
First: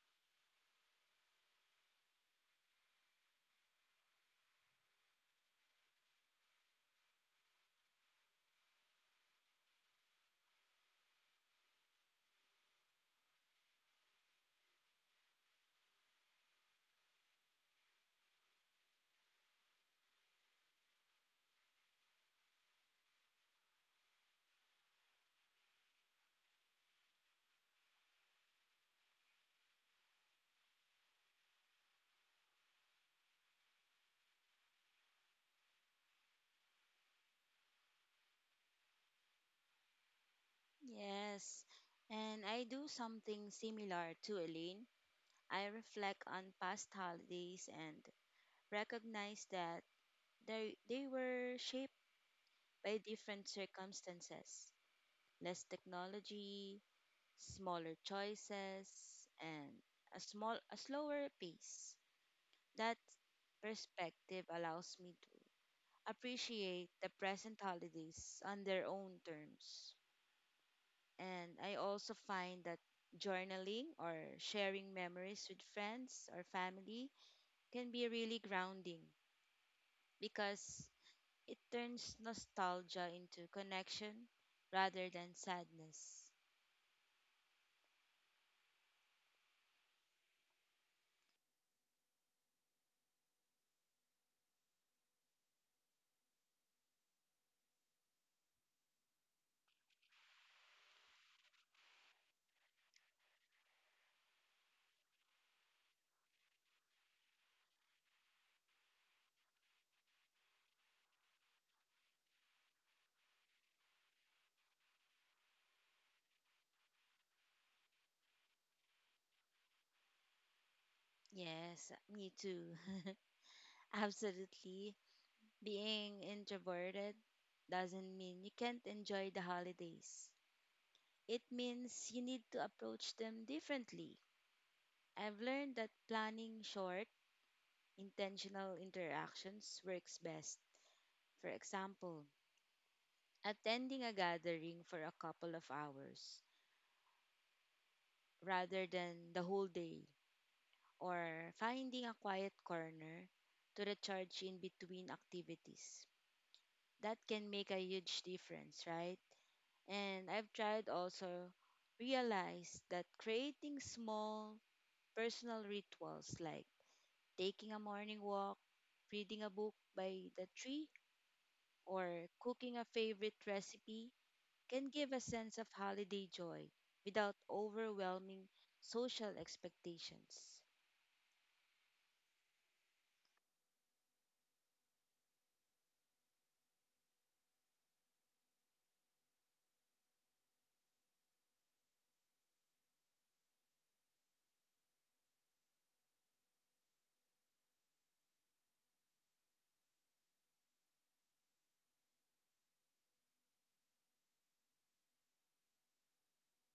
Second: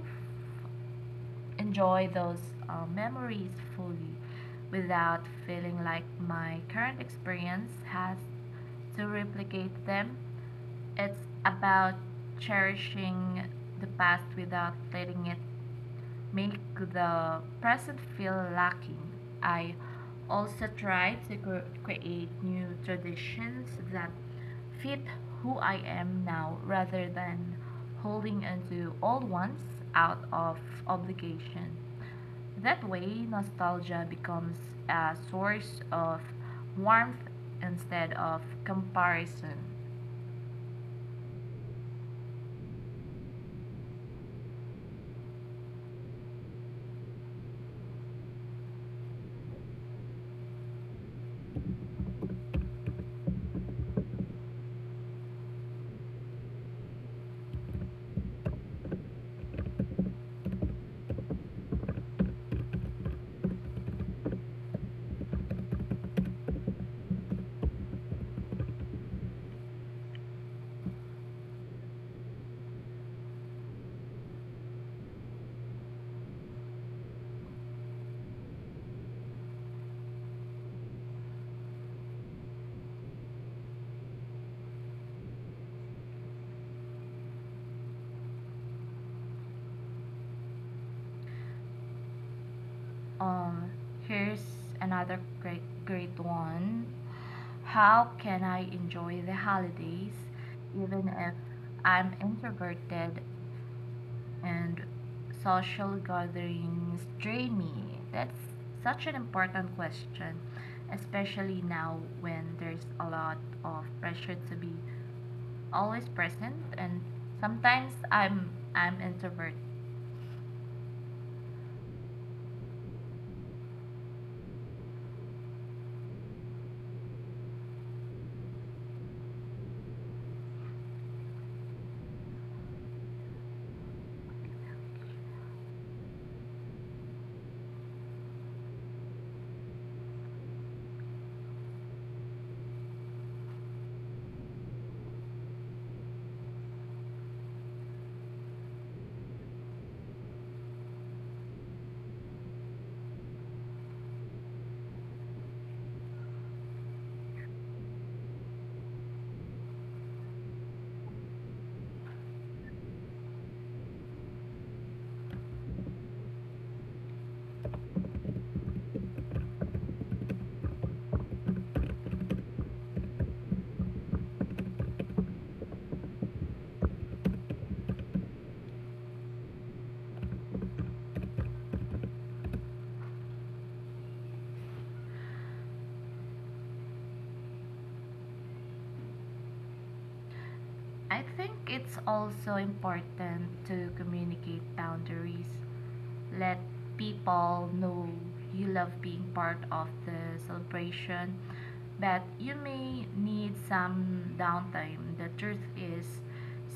[SPEAKER 2] enjoy those memories fully without feeling like my current experience has to replicate them. It's about cherishing the past without letting it make the present feel lacking. I also try to create new traditions that fit who I am now rather than holding onto old ones out of obligation. That way, nostalgia becomes a source of warmth instead of comparison.
[SPEAKER 1] Yes, and I do something similar to Elaine. I reflect on past holidays and recognize that they were shaped by different circumstances, less technology, smaller choices, and a slower pace. That perspective allows me to appreciate the present holidays on their own terms. And I also find that journaling or sharing memories with friends or family can be really grounding because it turns nostalgia into connection rather than sadness.
[SPEAKER 2] Um, Here's another great one. How can I enjoy the holidays even if I'm introverted and social gatherings drain me? That's such an important question, especially now when there's a lot of pressure to be always present, and sometimes I'm introverted.
[SPEAKER 1] Yes, me too. Absolutely. Being introverted doesn't mean you can't enjoy the holidays. It means you need to approach them differently. I've learned that planning short, intentional interactions works best. For example, attending a gathering for a couple of hours rather than the whole day, or finding a quiet corner to recharge in between activities. That can make a huge difference, right? And I've tried also realized that creating small personal rituals like taking a morning walk, reading a book by the tree, or cooking a favorite recipe can give a sense of holiday joy without overwhelming social expectations.
[SPEAKER 2] I think it's also important to communicate boundaries. Let people know you love being part of the celebration, but you may need some downtime. The truth is,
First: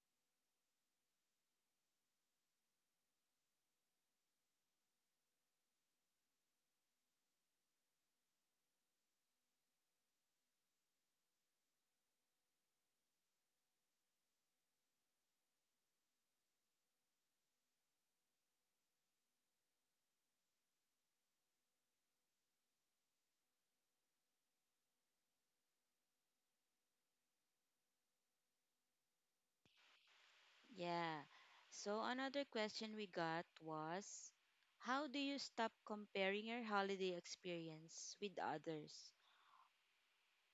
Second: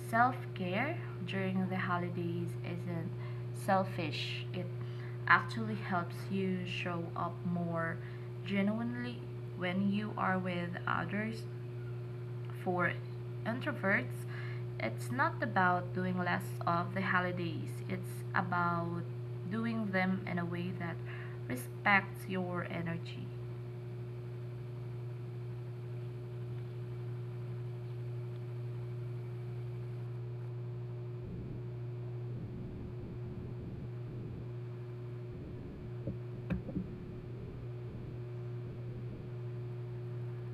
[SPEAKER 2] self care during the holidays isn't selfish, it actually helps you show up more genuinely when you are with others. For introverts, it's not about doing less of the holidays, it's about doing them in a way that respects your energy.
[SPEAKER 1] Yeah. So another question we got was, how do you stop comparing your holiday experience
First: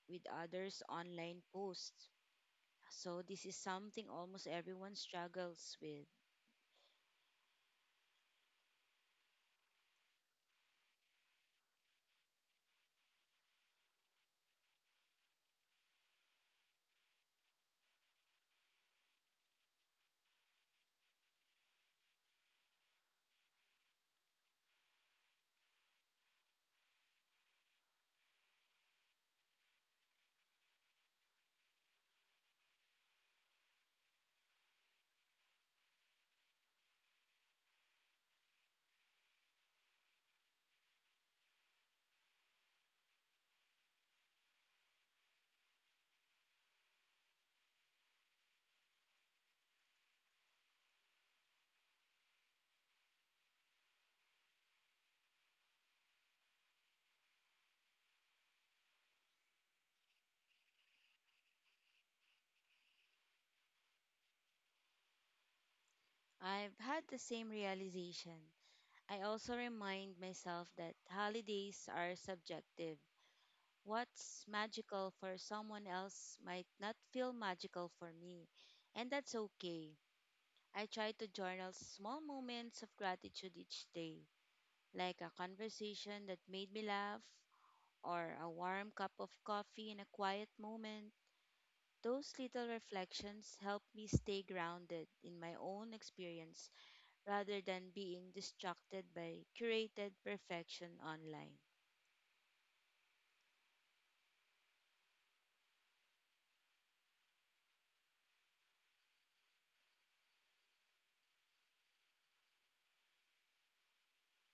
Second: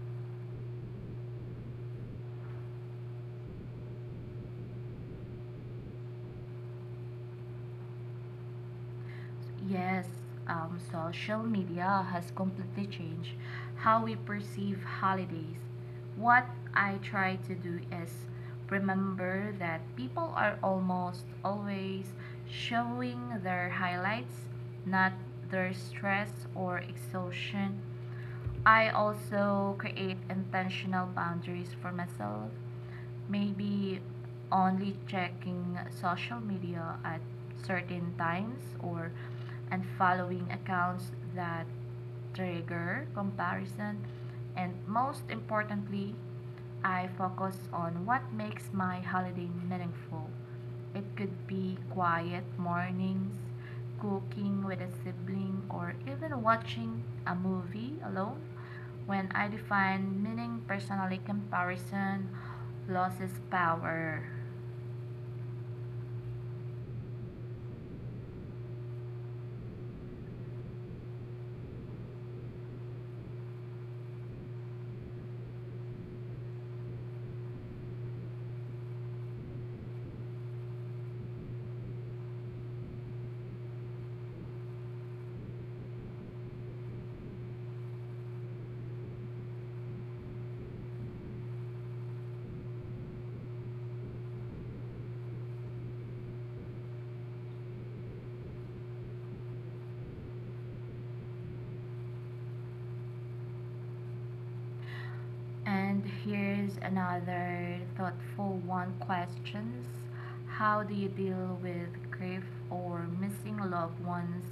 [SPEAKER 1] with others' online posts? So this is something almost everyone struggles with.
[SPEAKER 2] Yes, social media has completely changed how we perceive holidays. What I try to do is remember that people are almost always showing their highlights, not their stress or exhaustion. I also create intentional boundaries for myself, maybe only checking social media at certain times or unfollowing accounts that trigger comparison. And most importantly, I focus on what makes my holiday meaningful. It could be quiet mornings, cooking with a sibling, or even watching a movie alone. When I define meaning personally, comparison loses power.
[SPEAKER 1] I've had the same realization. I also remind myself that holidays are subjective. What's magical for someone else might not feel magical for me, and that's okay. I try to journal small moments of gratitude each day, like a conversation that made me laugh, or a warm cup of coffee in a quiet moment. Those little reflections help me stay grounded in my own experience rather than being distracted by curated perfection online.
[SPEAKER 2] And here's another thoughtful one questions. How do you deal with grief or missing loved ones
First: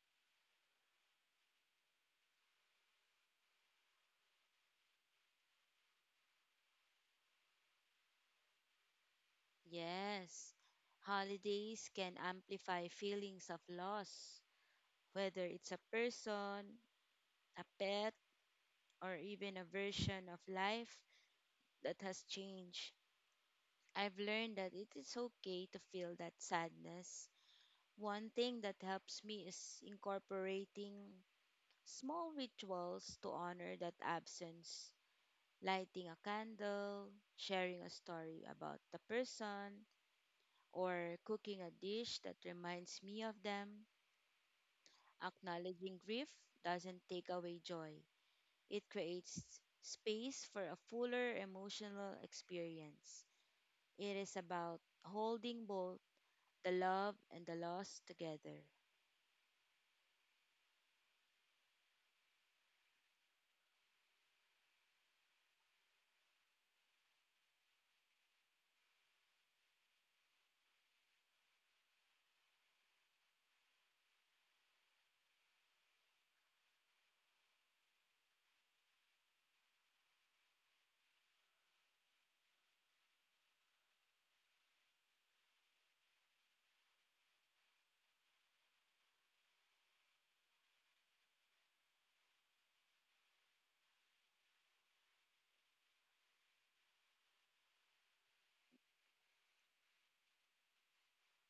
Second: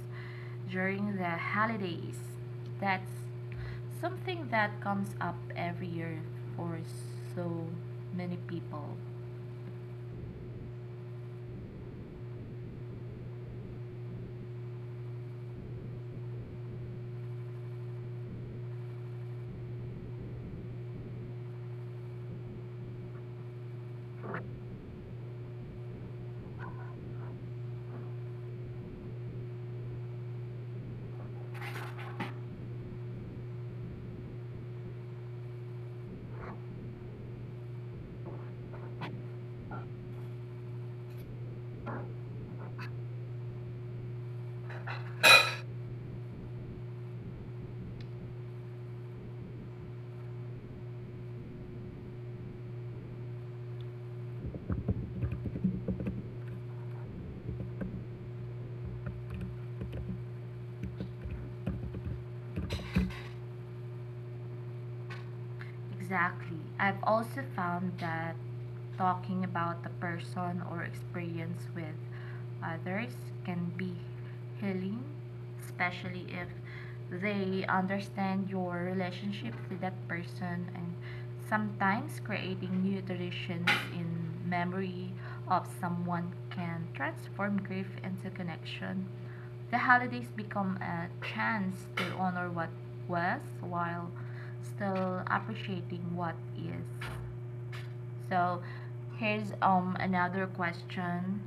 [SPEAKER 2] during the holidays? That's something that comes up every year for so many people.
[SPEAKER 1] Yes, holidays can amplify feelings of loss, whether it's a person, a pet, or even a version of life that has changed. I've learned that it is okay to feel that sadness. One thing that helps me is incorporating small rituals to honor that absence, lighting a candle, sharing a story about the person, or cooking a dish that reminds me of them. Acknowledging grief doesn't take away joy, it creates space for a fuller emotional experience. It is about holding both the love and the loss together.
[SPEAKER 2] Exactly. I've also found that talking about the person or experience with others can be healing, especially if they understand your relationship with that person. And sometimes creating new traditions in memory of someone can transform grief into connection. The holidays become a chance to honor what was while still appreciating what is. So, here's another question.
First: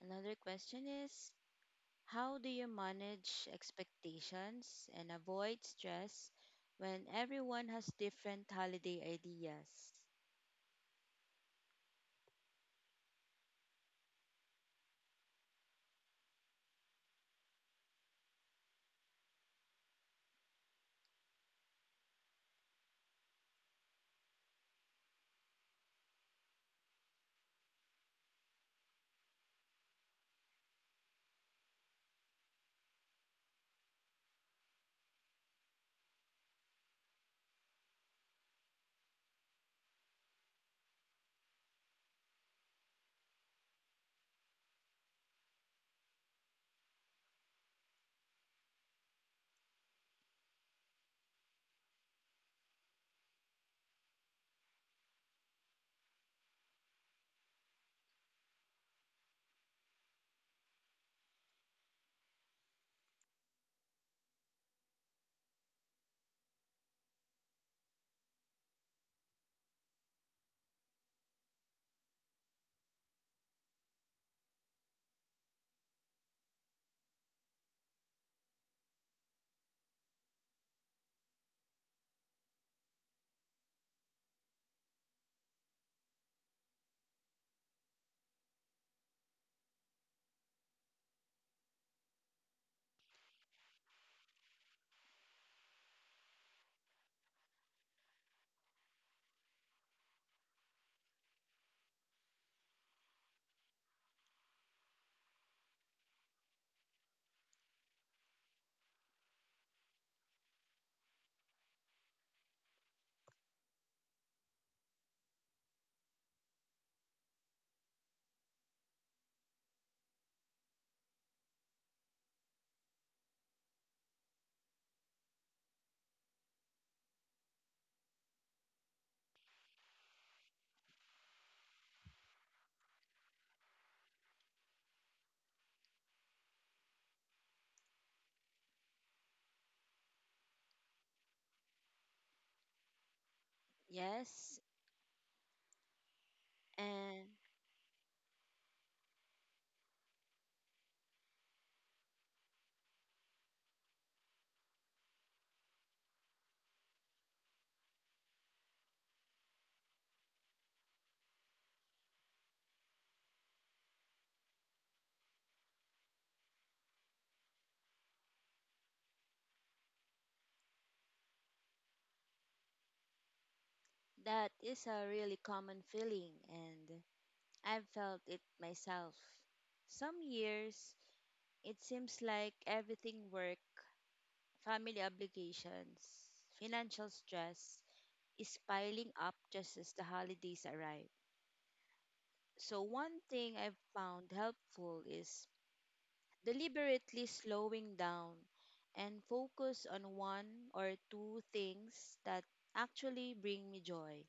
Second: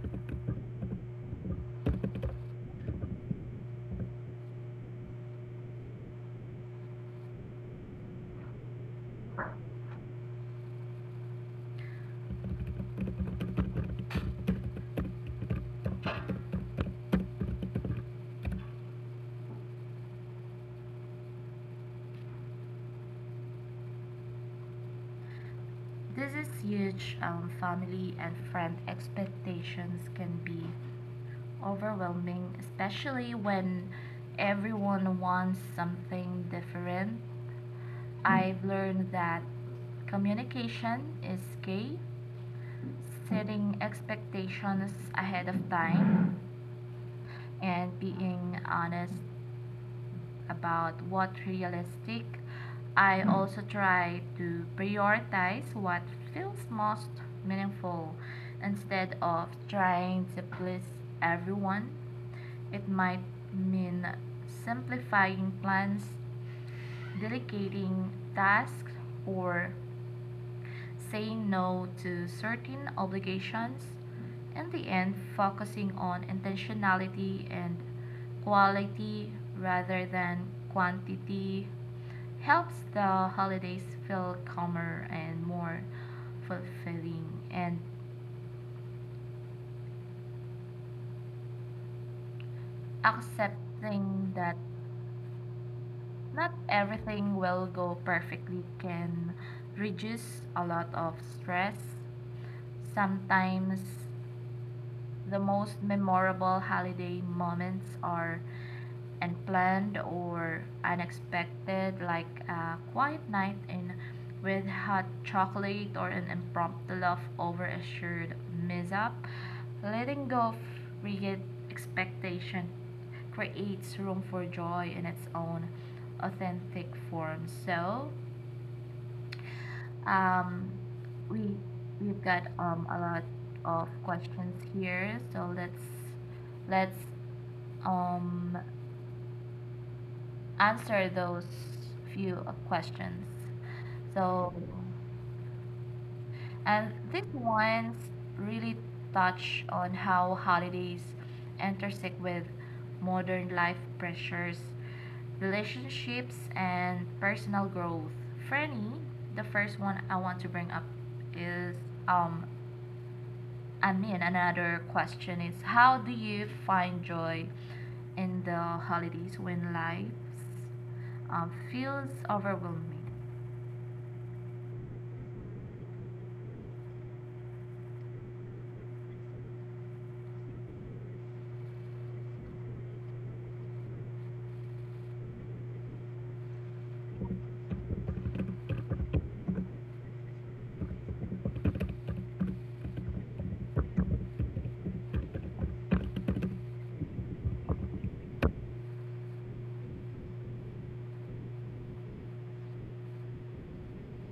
[SPEAKER 1] Another question is, how do you manage expectations and avoid stress when everyone has different holiday ideas?
[SPEAKER 2] This is huge. Family and friend expectations can be overwhelming, especially when everyone wants something different. I've learned that communication is key, setting expectations ahead of time and being honest about what realistic. I also try to prioritize what feels most meaningful instead of trying to please everyone. It might mean simplifying plans, delegating tasks, or saying no to certain obligations. In the end, focusing on intentionality and quality rather than quantity helps the holidays feel calmer and more fulfilling. And accepting that not everything will go perfectly can reduce a lot of stress. Sometimes the most memorable holiday moments are unplanned or unexpected, like a quiet night in with hot chocolate or an impromptu laugh over a shared mishap. Letting go of rigid expectation creates room for joy in its own authentic form. So, um, we we've got a lot of questions here, so let's um answer those few questions. So,
[SPEAKER 1] Yes,
[SPEAKER 2] and this
[SPEAKER 1] and
[SPEAKER 2] one's really touch on how holidays intersect with modern life pressures, relationships, and personal growth. For the first one I want to bring up is um another question is how do you find joy in the holidays when life feels overwhelming?
[SPEAKER 1] that is a really common feeling, and I've felt it myself. Some years, it seems like everything, work, family obligations, financial stress, is piling up just as the holidays arrive. So, one thing I've found helpful is deliberately slowing down and focus on one or two things that actually bring me joy,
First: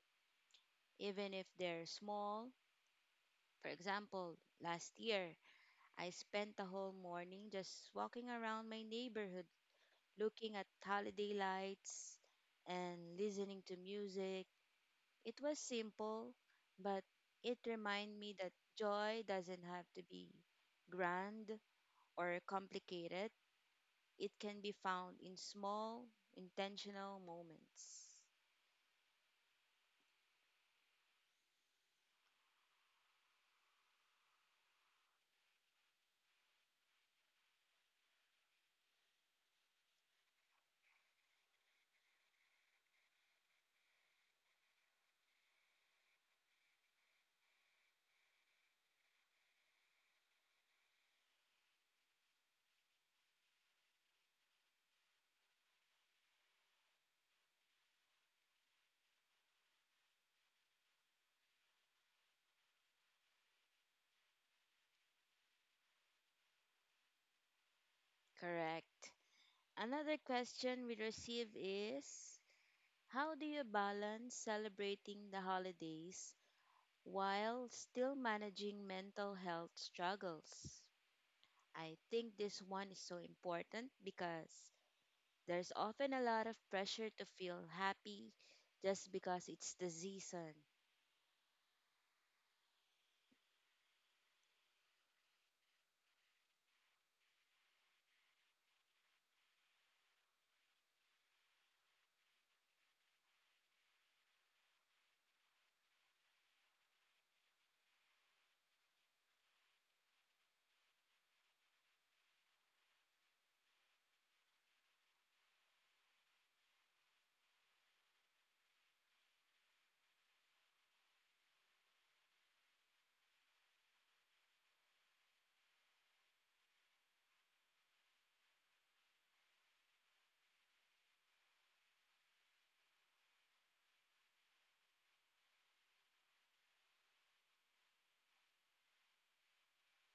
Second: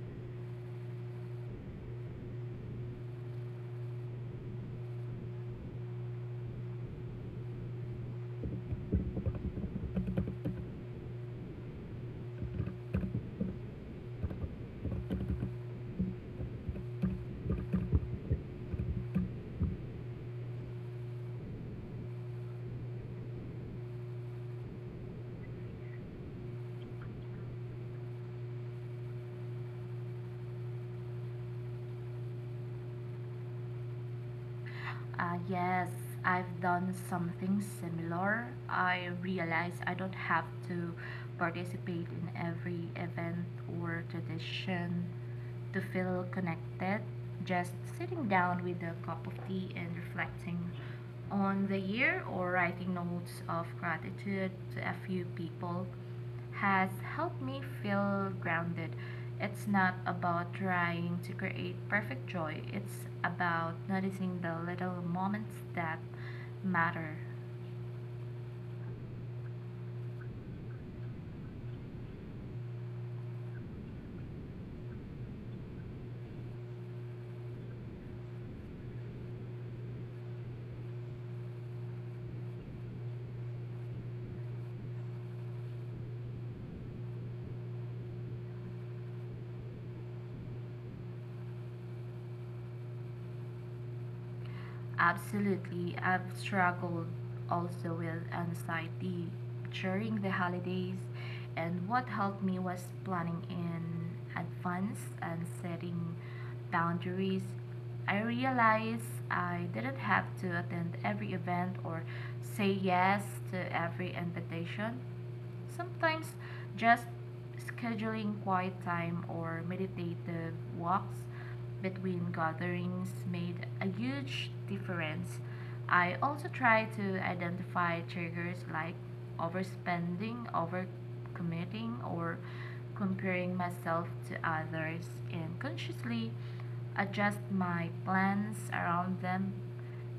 [SPEAKER 1] even if they're small. For example, last year, I spent the whole morning just walking around my neighborhood, looking at holiday lights and listening to music. It was simple, but it reminded me that joy doesn't have to be grand or complicated. It can be found in small, intentional moments.
[SPEAKER 2] Yes, I've done something similar. I realize I don't have to participate in every event or tradition to feel connected. Just sitting down with a cup of tea and reflecting on the year or writing notes of gratitude to a few people has helped me feel grounded. It's not about trying to create perfect joy, it's about noticing the little moments that matter.
[SPEAKER 1] Correct. Another question we received is, how do you balance celebrating the holidays while still managing mental health struggles? I think this one is so important because there's often a lot of pressure to feel happy just because it's the season.
[SPEAKER 2] Absolutely. I've struggled also with anxiety during the holidays, and what helped me was planning in advance and setting boundaries. I realized I didn't have to attend every event or say yes to every invitation. Sometimes just scheduling quiet time or meditative walks between gatherings made a huge difference. I also try to identify triggers like overspending, overcommitting, or comparing myself to others and consciously adjust my plans around them.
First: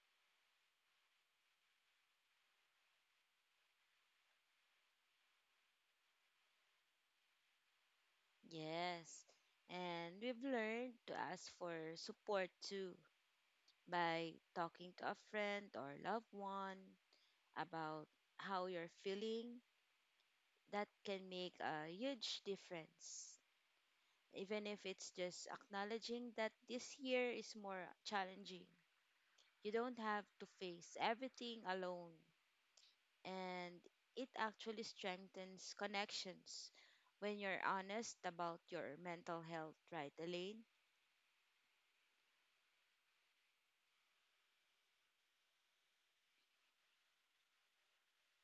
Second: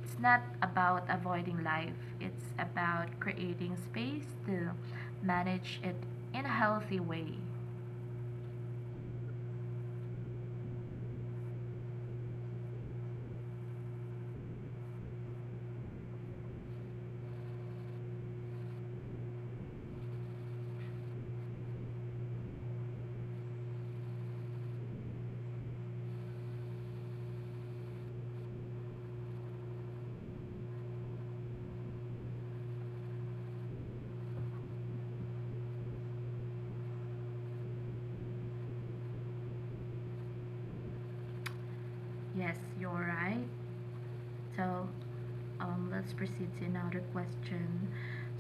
[SPEAKER 2] It's not about avoiding life, it's about creating space to manage it in a healthy way.
[SPEAKER 1] Yes. And we've learned to ask for support too by talking to a friend or loved one about how you're feeling. That can make a huge difference, even if it's just acknowledging that this year is more challenging. You don't have to face everything alone, and it actually strengthens connections when you're honest about your mental health, right, Elaine?
[SPEAKER 2] Yes, you're right. So, let's proceed to another question.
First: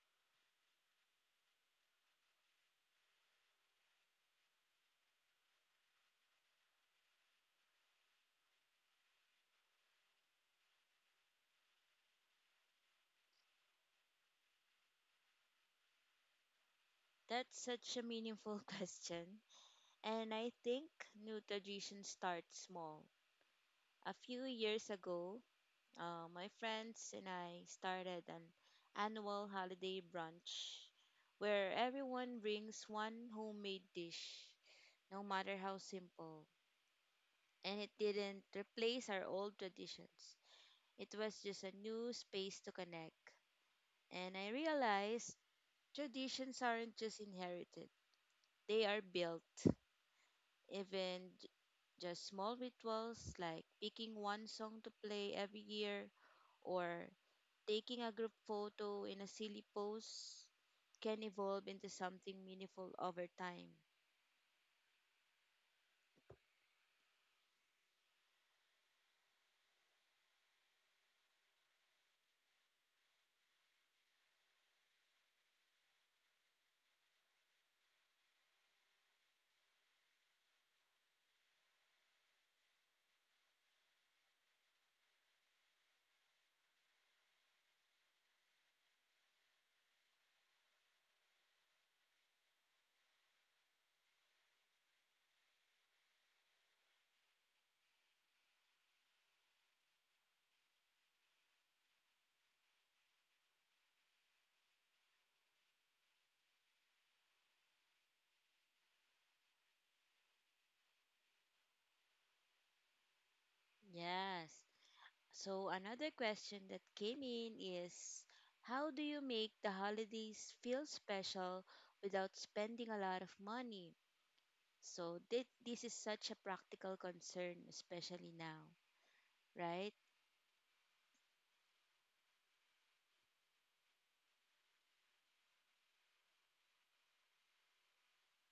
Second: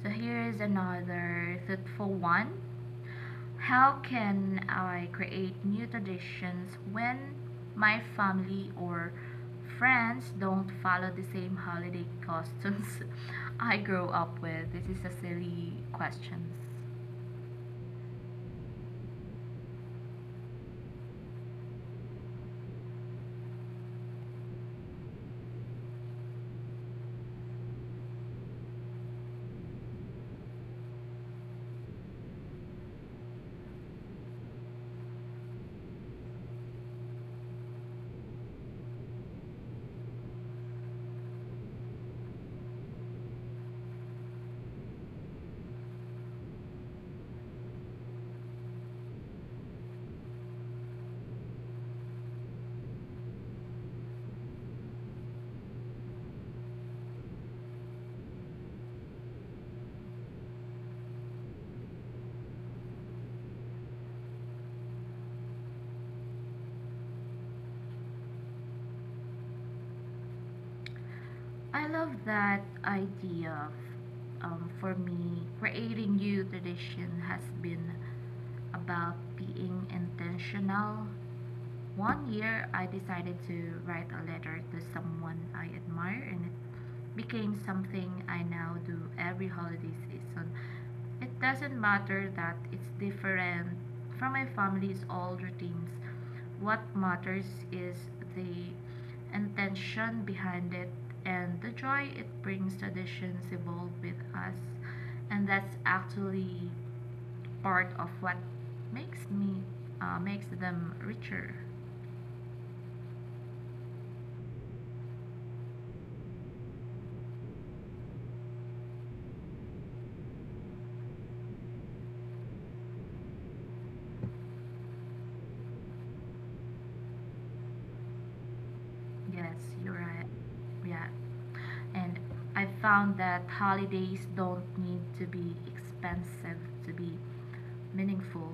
[SPEAKER 2] So, here is another thoughtful one. How can I create new traditions when my family or friends don't follow the same holiday customs I grew up with? This is a silly question.
[SPEAKER 1] That's such a meaningful question. And I think new tradition starts small. A few years ago, my friends and I started an annual holiday brunch where everyone brings one homemade dish, no matter how simple. And it didn't replace our old traditions, it was just a new space to connect. And I realized traditions aren't just inherited, they are built. Even just small rituals like picking one song to play every year or taking a group photo in a silly pose can evolve into something meaningful over time.
[SPEAKER 2] I love that idea of, for me, creating new tradition has been about being intentional. One year, I decided to write a letter to someone I admire, and it became something I now do every holiday season. It doesn't matter that it's different from my family's old routines. What matters is the intention behind it and the joy it brings. Traditions evolve with us. And that's actually part of what makes me makes them richer.
[SPEAKER 1] Yes. So, another question that came in is, how do you make the holidays feel special without spending a lot of money? So, this is such a practical concern, especially now,
[SPEAKER 2] Yes, you're
[SPEAKER 1] right?
[SPEAKER 2] right. Yeah. And I found that holidays don't need to be expensive to be meaningful.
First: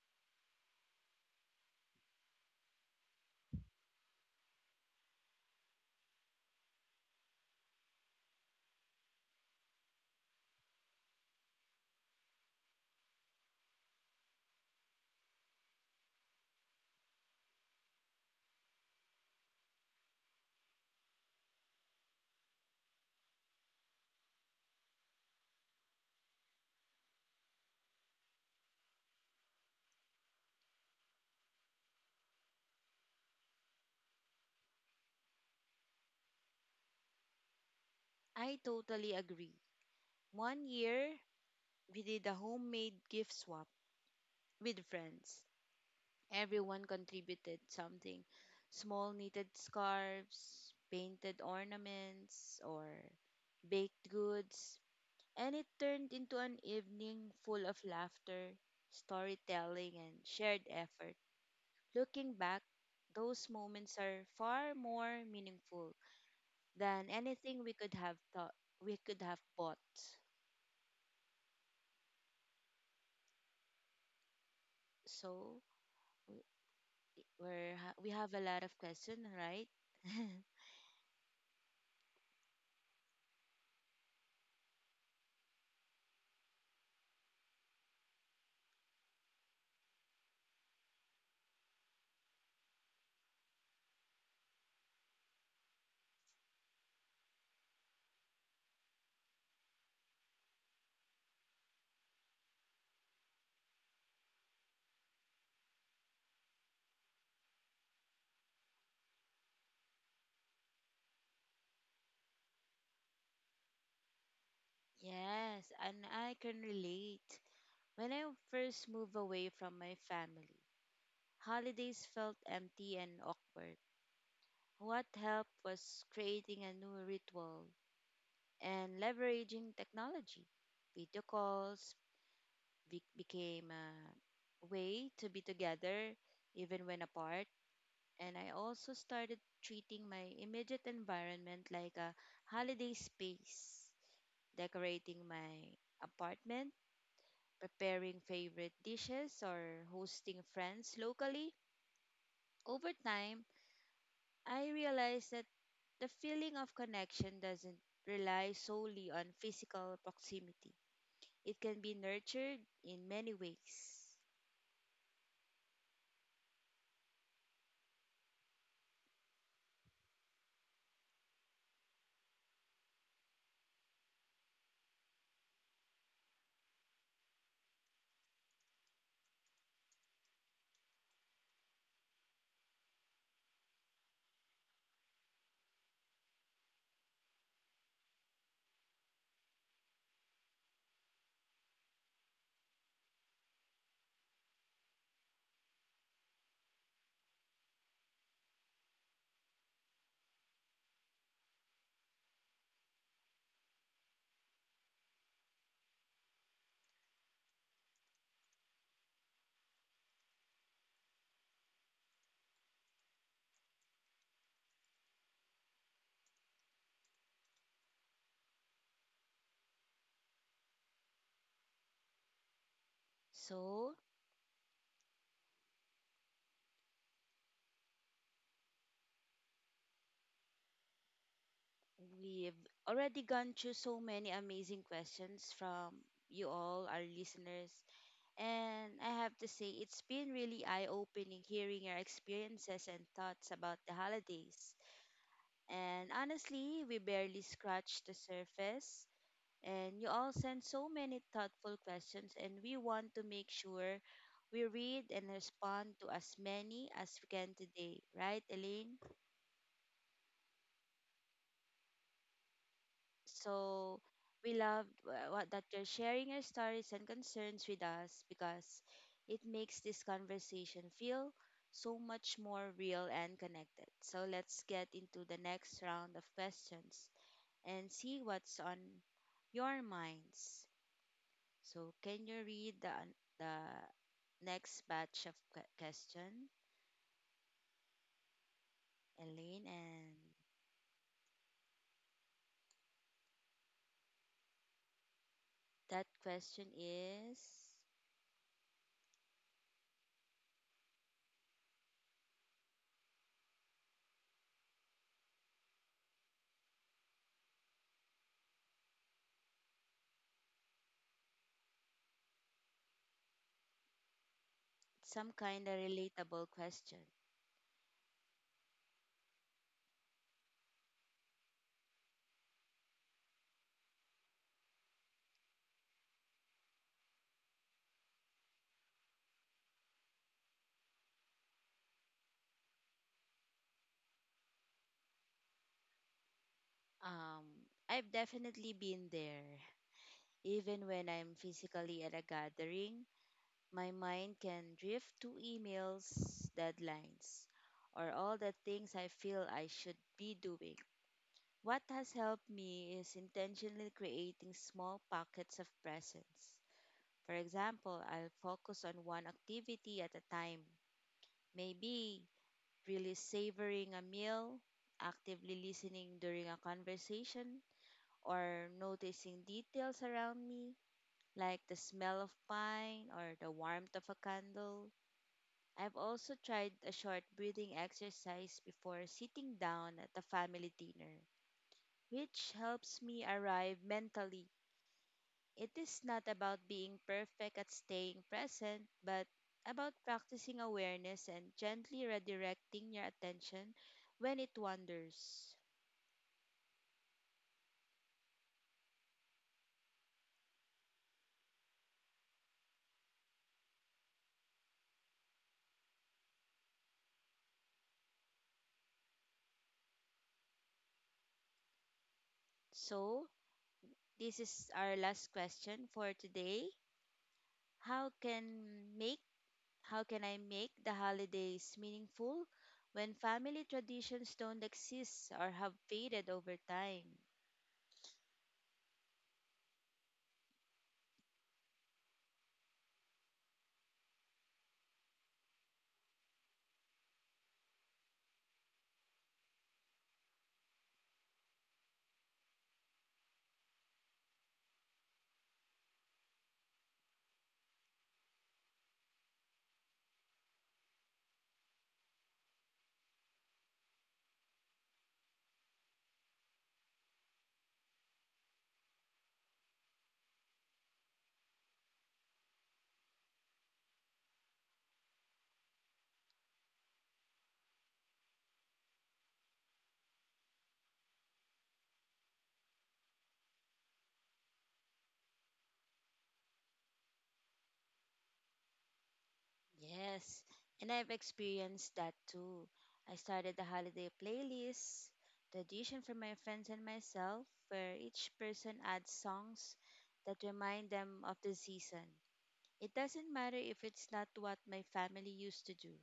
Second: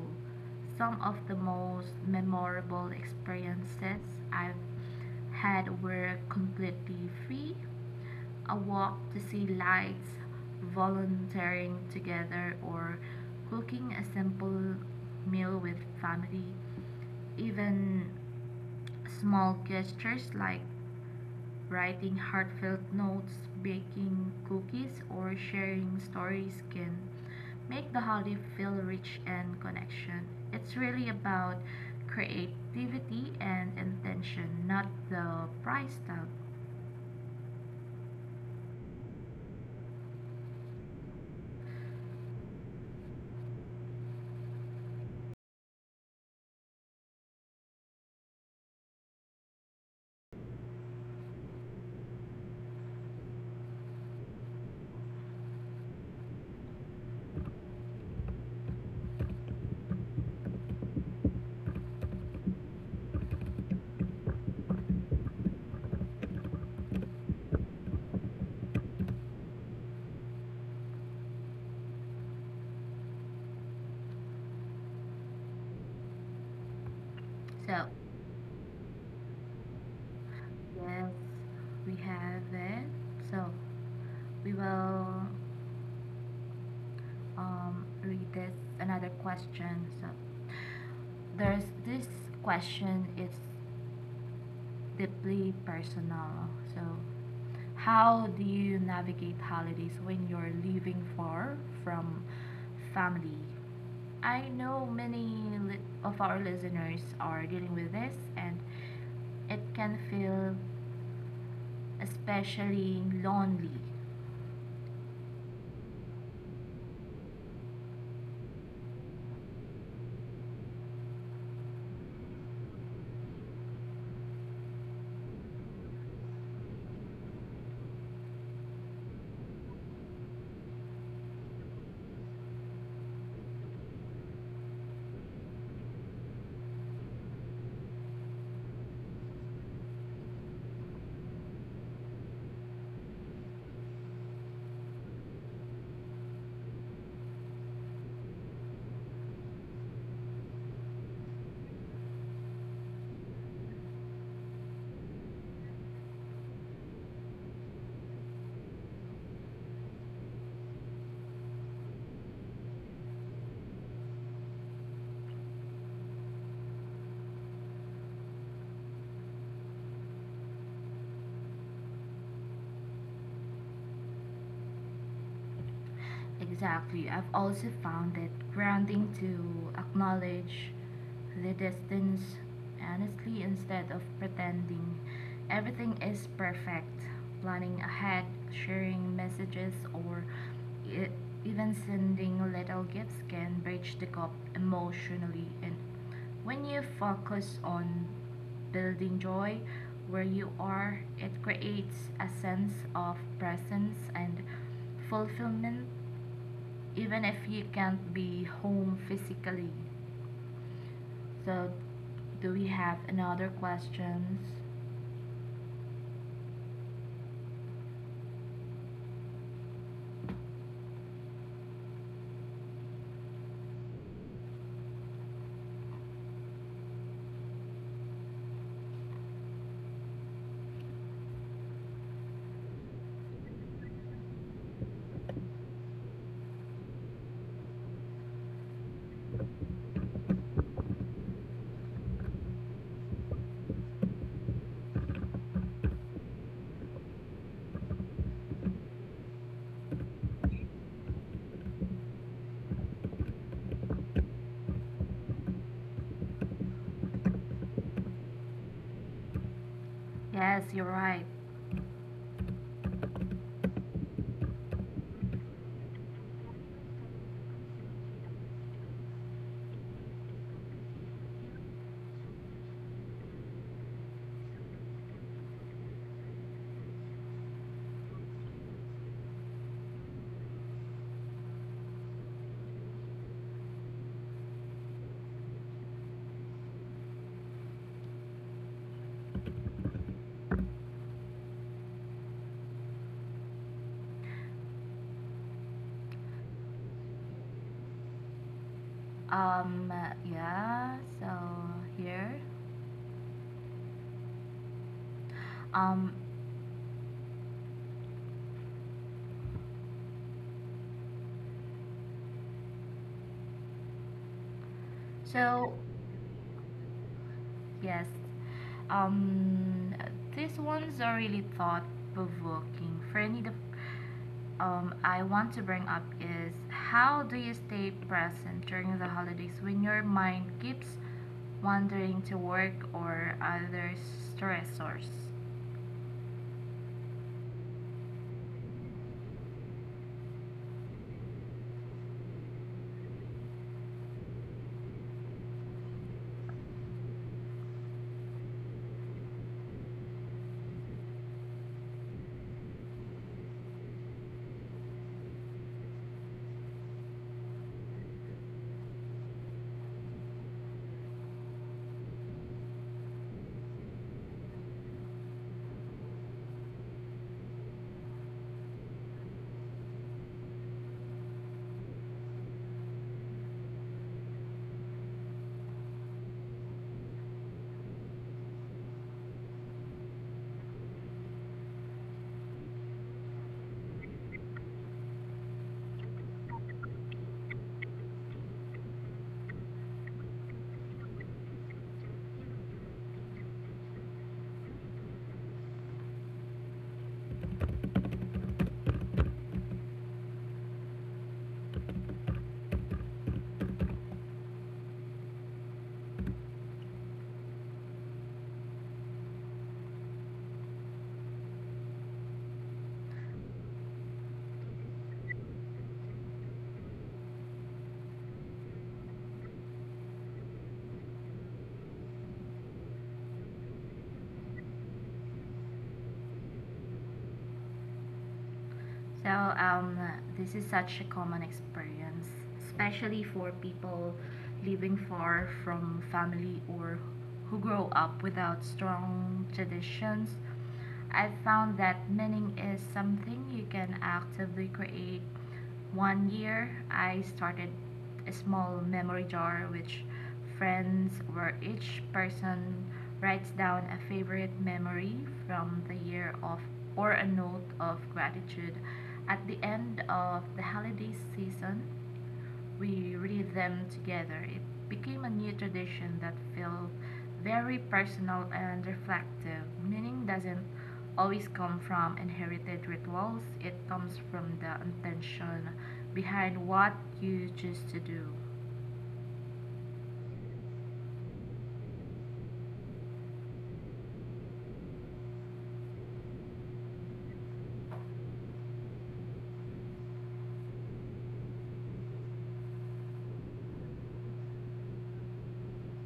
[SPEAKER 2] Some of the most memorable experiences I've had were completely free, a walk to see lights, volunteering together, or cooking a simple meal with family. Even small gestures like writing heartfelt notes, baking cookies, or sharing stories can make the holiday feel rich and connection. It's really about creativity and intention, not the price tag.
[SPEAKER 1] I totally agree. One year, we did a homemade gift swap with friends. Everyone contributed something small, knitted scarves, painted ornaments, or baked goods, and it turned into an evening full of laughter, storytelling, and shared effort. Looking back, those moments are far more meaningful than anything we could have thought we could have bought. So we-
[SPEAKER 2] So
[SPEAKER 1] we have a lot of questions, right?
[SPEAKER 2] yes, we have it. So we will read this another question. So there's this question. It's deeply personal. So how do you navigate holidays when you're leaving for from family? I know many of our listeners are dealing with this, and it can feel especially lonely.
[SPEAKER 1] Yes, and I can relate. When I first moved away from my family, holidays felt empty and awkward. What helped was creating a new ritual and leveraging technology. Video calls became a way to be together even when apart, and I also started treating my immediate environment like a holiday space, decorating my apartment, preparing favorite dishes, or hosting friends locally. Over time, I realized that the feeling of connection doesn't rely solely on physical proximity. It can be nurtured in many ways.
[SPEAKER 2] Exactly. I've also found it grounding to acknowledge the distance honestly instead of pretending everything is perfect. Planning ahead, sharing messages, or e- even sending little gifts can bridge the gap emotionally. And when you focus on building joy where you are, it creates a sense of presence and fulfillment, even if you can't be home physically. So, do we have another questions?
[SPEAKER 1] So, we've already gone through so many amazing questions from you all, our listeners. And I have to say, it's been really eye opening hearing your experiences and thoughts about the holidays. And honestly, we barely scratched the surface. And you all send so many thoughtful questions, and we want to make sure we read and respond to as many as we can today, right, Elaine?
[SPEAKER 2] Yes, you're right.
[SPEAKER 1] So we love that you're sharing your stories and concerns with us because it makes this conversation feel so much more real and connected. So let's get into the next round of questions and see what's on your minds. So can you read the the next batch of question, Elaine? And that question is
[SPEAKER 2] Um, yeah. So here, um,
[SPEAKER 1] some kind of
[SPEAKER 2] so
[SPEAKER 1] relatable question.
[SPEAKER 2] yes, um, these ones are really thought provoking. Franny, the I want to bring up is how do you stay present during the holidays when your mind keeps wandering to work or other stressors?
[SPEAKER 1] I've definitely been there. Even when I'm physically at a gathering, my mind can drift to emails, deadlines, or all the things I feel I should be doing. What has helped me is intentionally creating small pockets of presence. For example, I'll focus on one activity at a time, maybe really savoring a meal, actively listening during a conversation, or noticing details around me, like the smell of pine or the warmth of a candle. I've also tried a short breathing exercise before sitting down at a family dinner, which helps me arrive mentally. It is not about being perfect at staying present, but about practicing awareness and gently redirecting your attention when it wanders. So, this is our last question for today. How can make how can I make the holidays meaningful when family traditions don't exist or have faded over time?
[SPEAKER 2] So this is such a common experience, especially for people living far from family or who grow up without strong traditions. I found that meaning is something you can actively create. One year, I started a small memory jar which friends where each person writes down a favorite memory from the year of or a note of gratitude. At the end of the holiday season we read them together. It became a new tradition that felt very personal and reflective. Meaning doesn't always come from inherited rituals, it comes from the intention behind what you choose to do.
[SPEAKER 1] Yes, and I've experienced that too. I started a holiday playlist tradition for my friends and myself, where each person adds songs that remind them of the season. It doesn't matter if it's not what my family used to do.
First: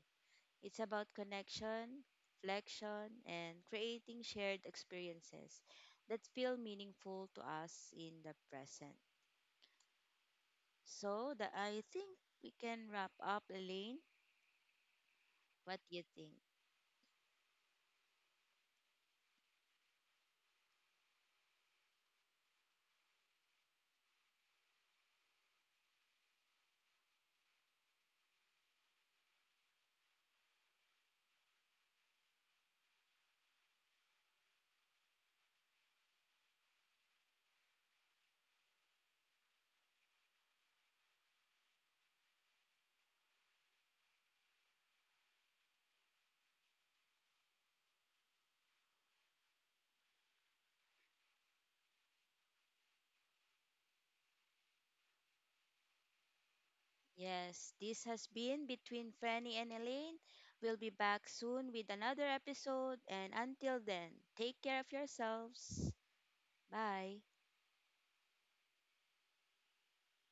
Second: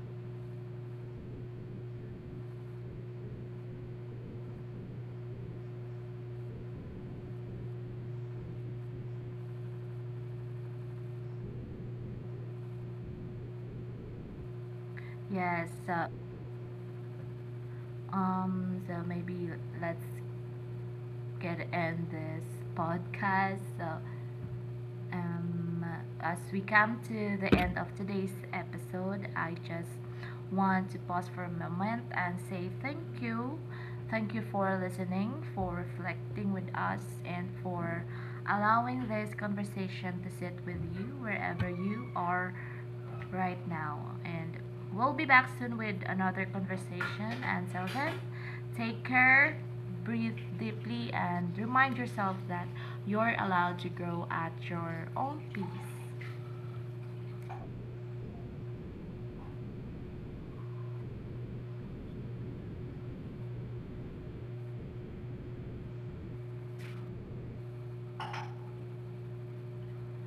[SPEAKER 1] It's about connection, reflection, and creating shared experiences that feel meaningful to us in the present. So that, I think, we can wrap up, Elaine.
[SPEAKER 2] Yes,
[SPEAKER 1] What do you
[SPEAKER 2] so,
[SPEAKER 1] think?
[SPEAKER 2] so maybe let's get end this podcast. So, Um, as we come to the end of today's episode, I just want to pause for a moment and say thank you. Thank you for listening, for reflecting with us, and for allowing this conversation to sit with you wherever you are right now. And we'll be back soon with another conversation. Until then, take care, breathe deeply, and remind yourself that you're allowed to grow at your own pace.
[SPEAKER 1] Yes, this has been Between Fanny and Elaine. We'll be back soon with another episode, and until then, take care of yourselves. Bye.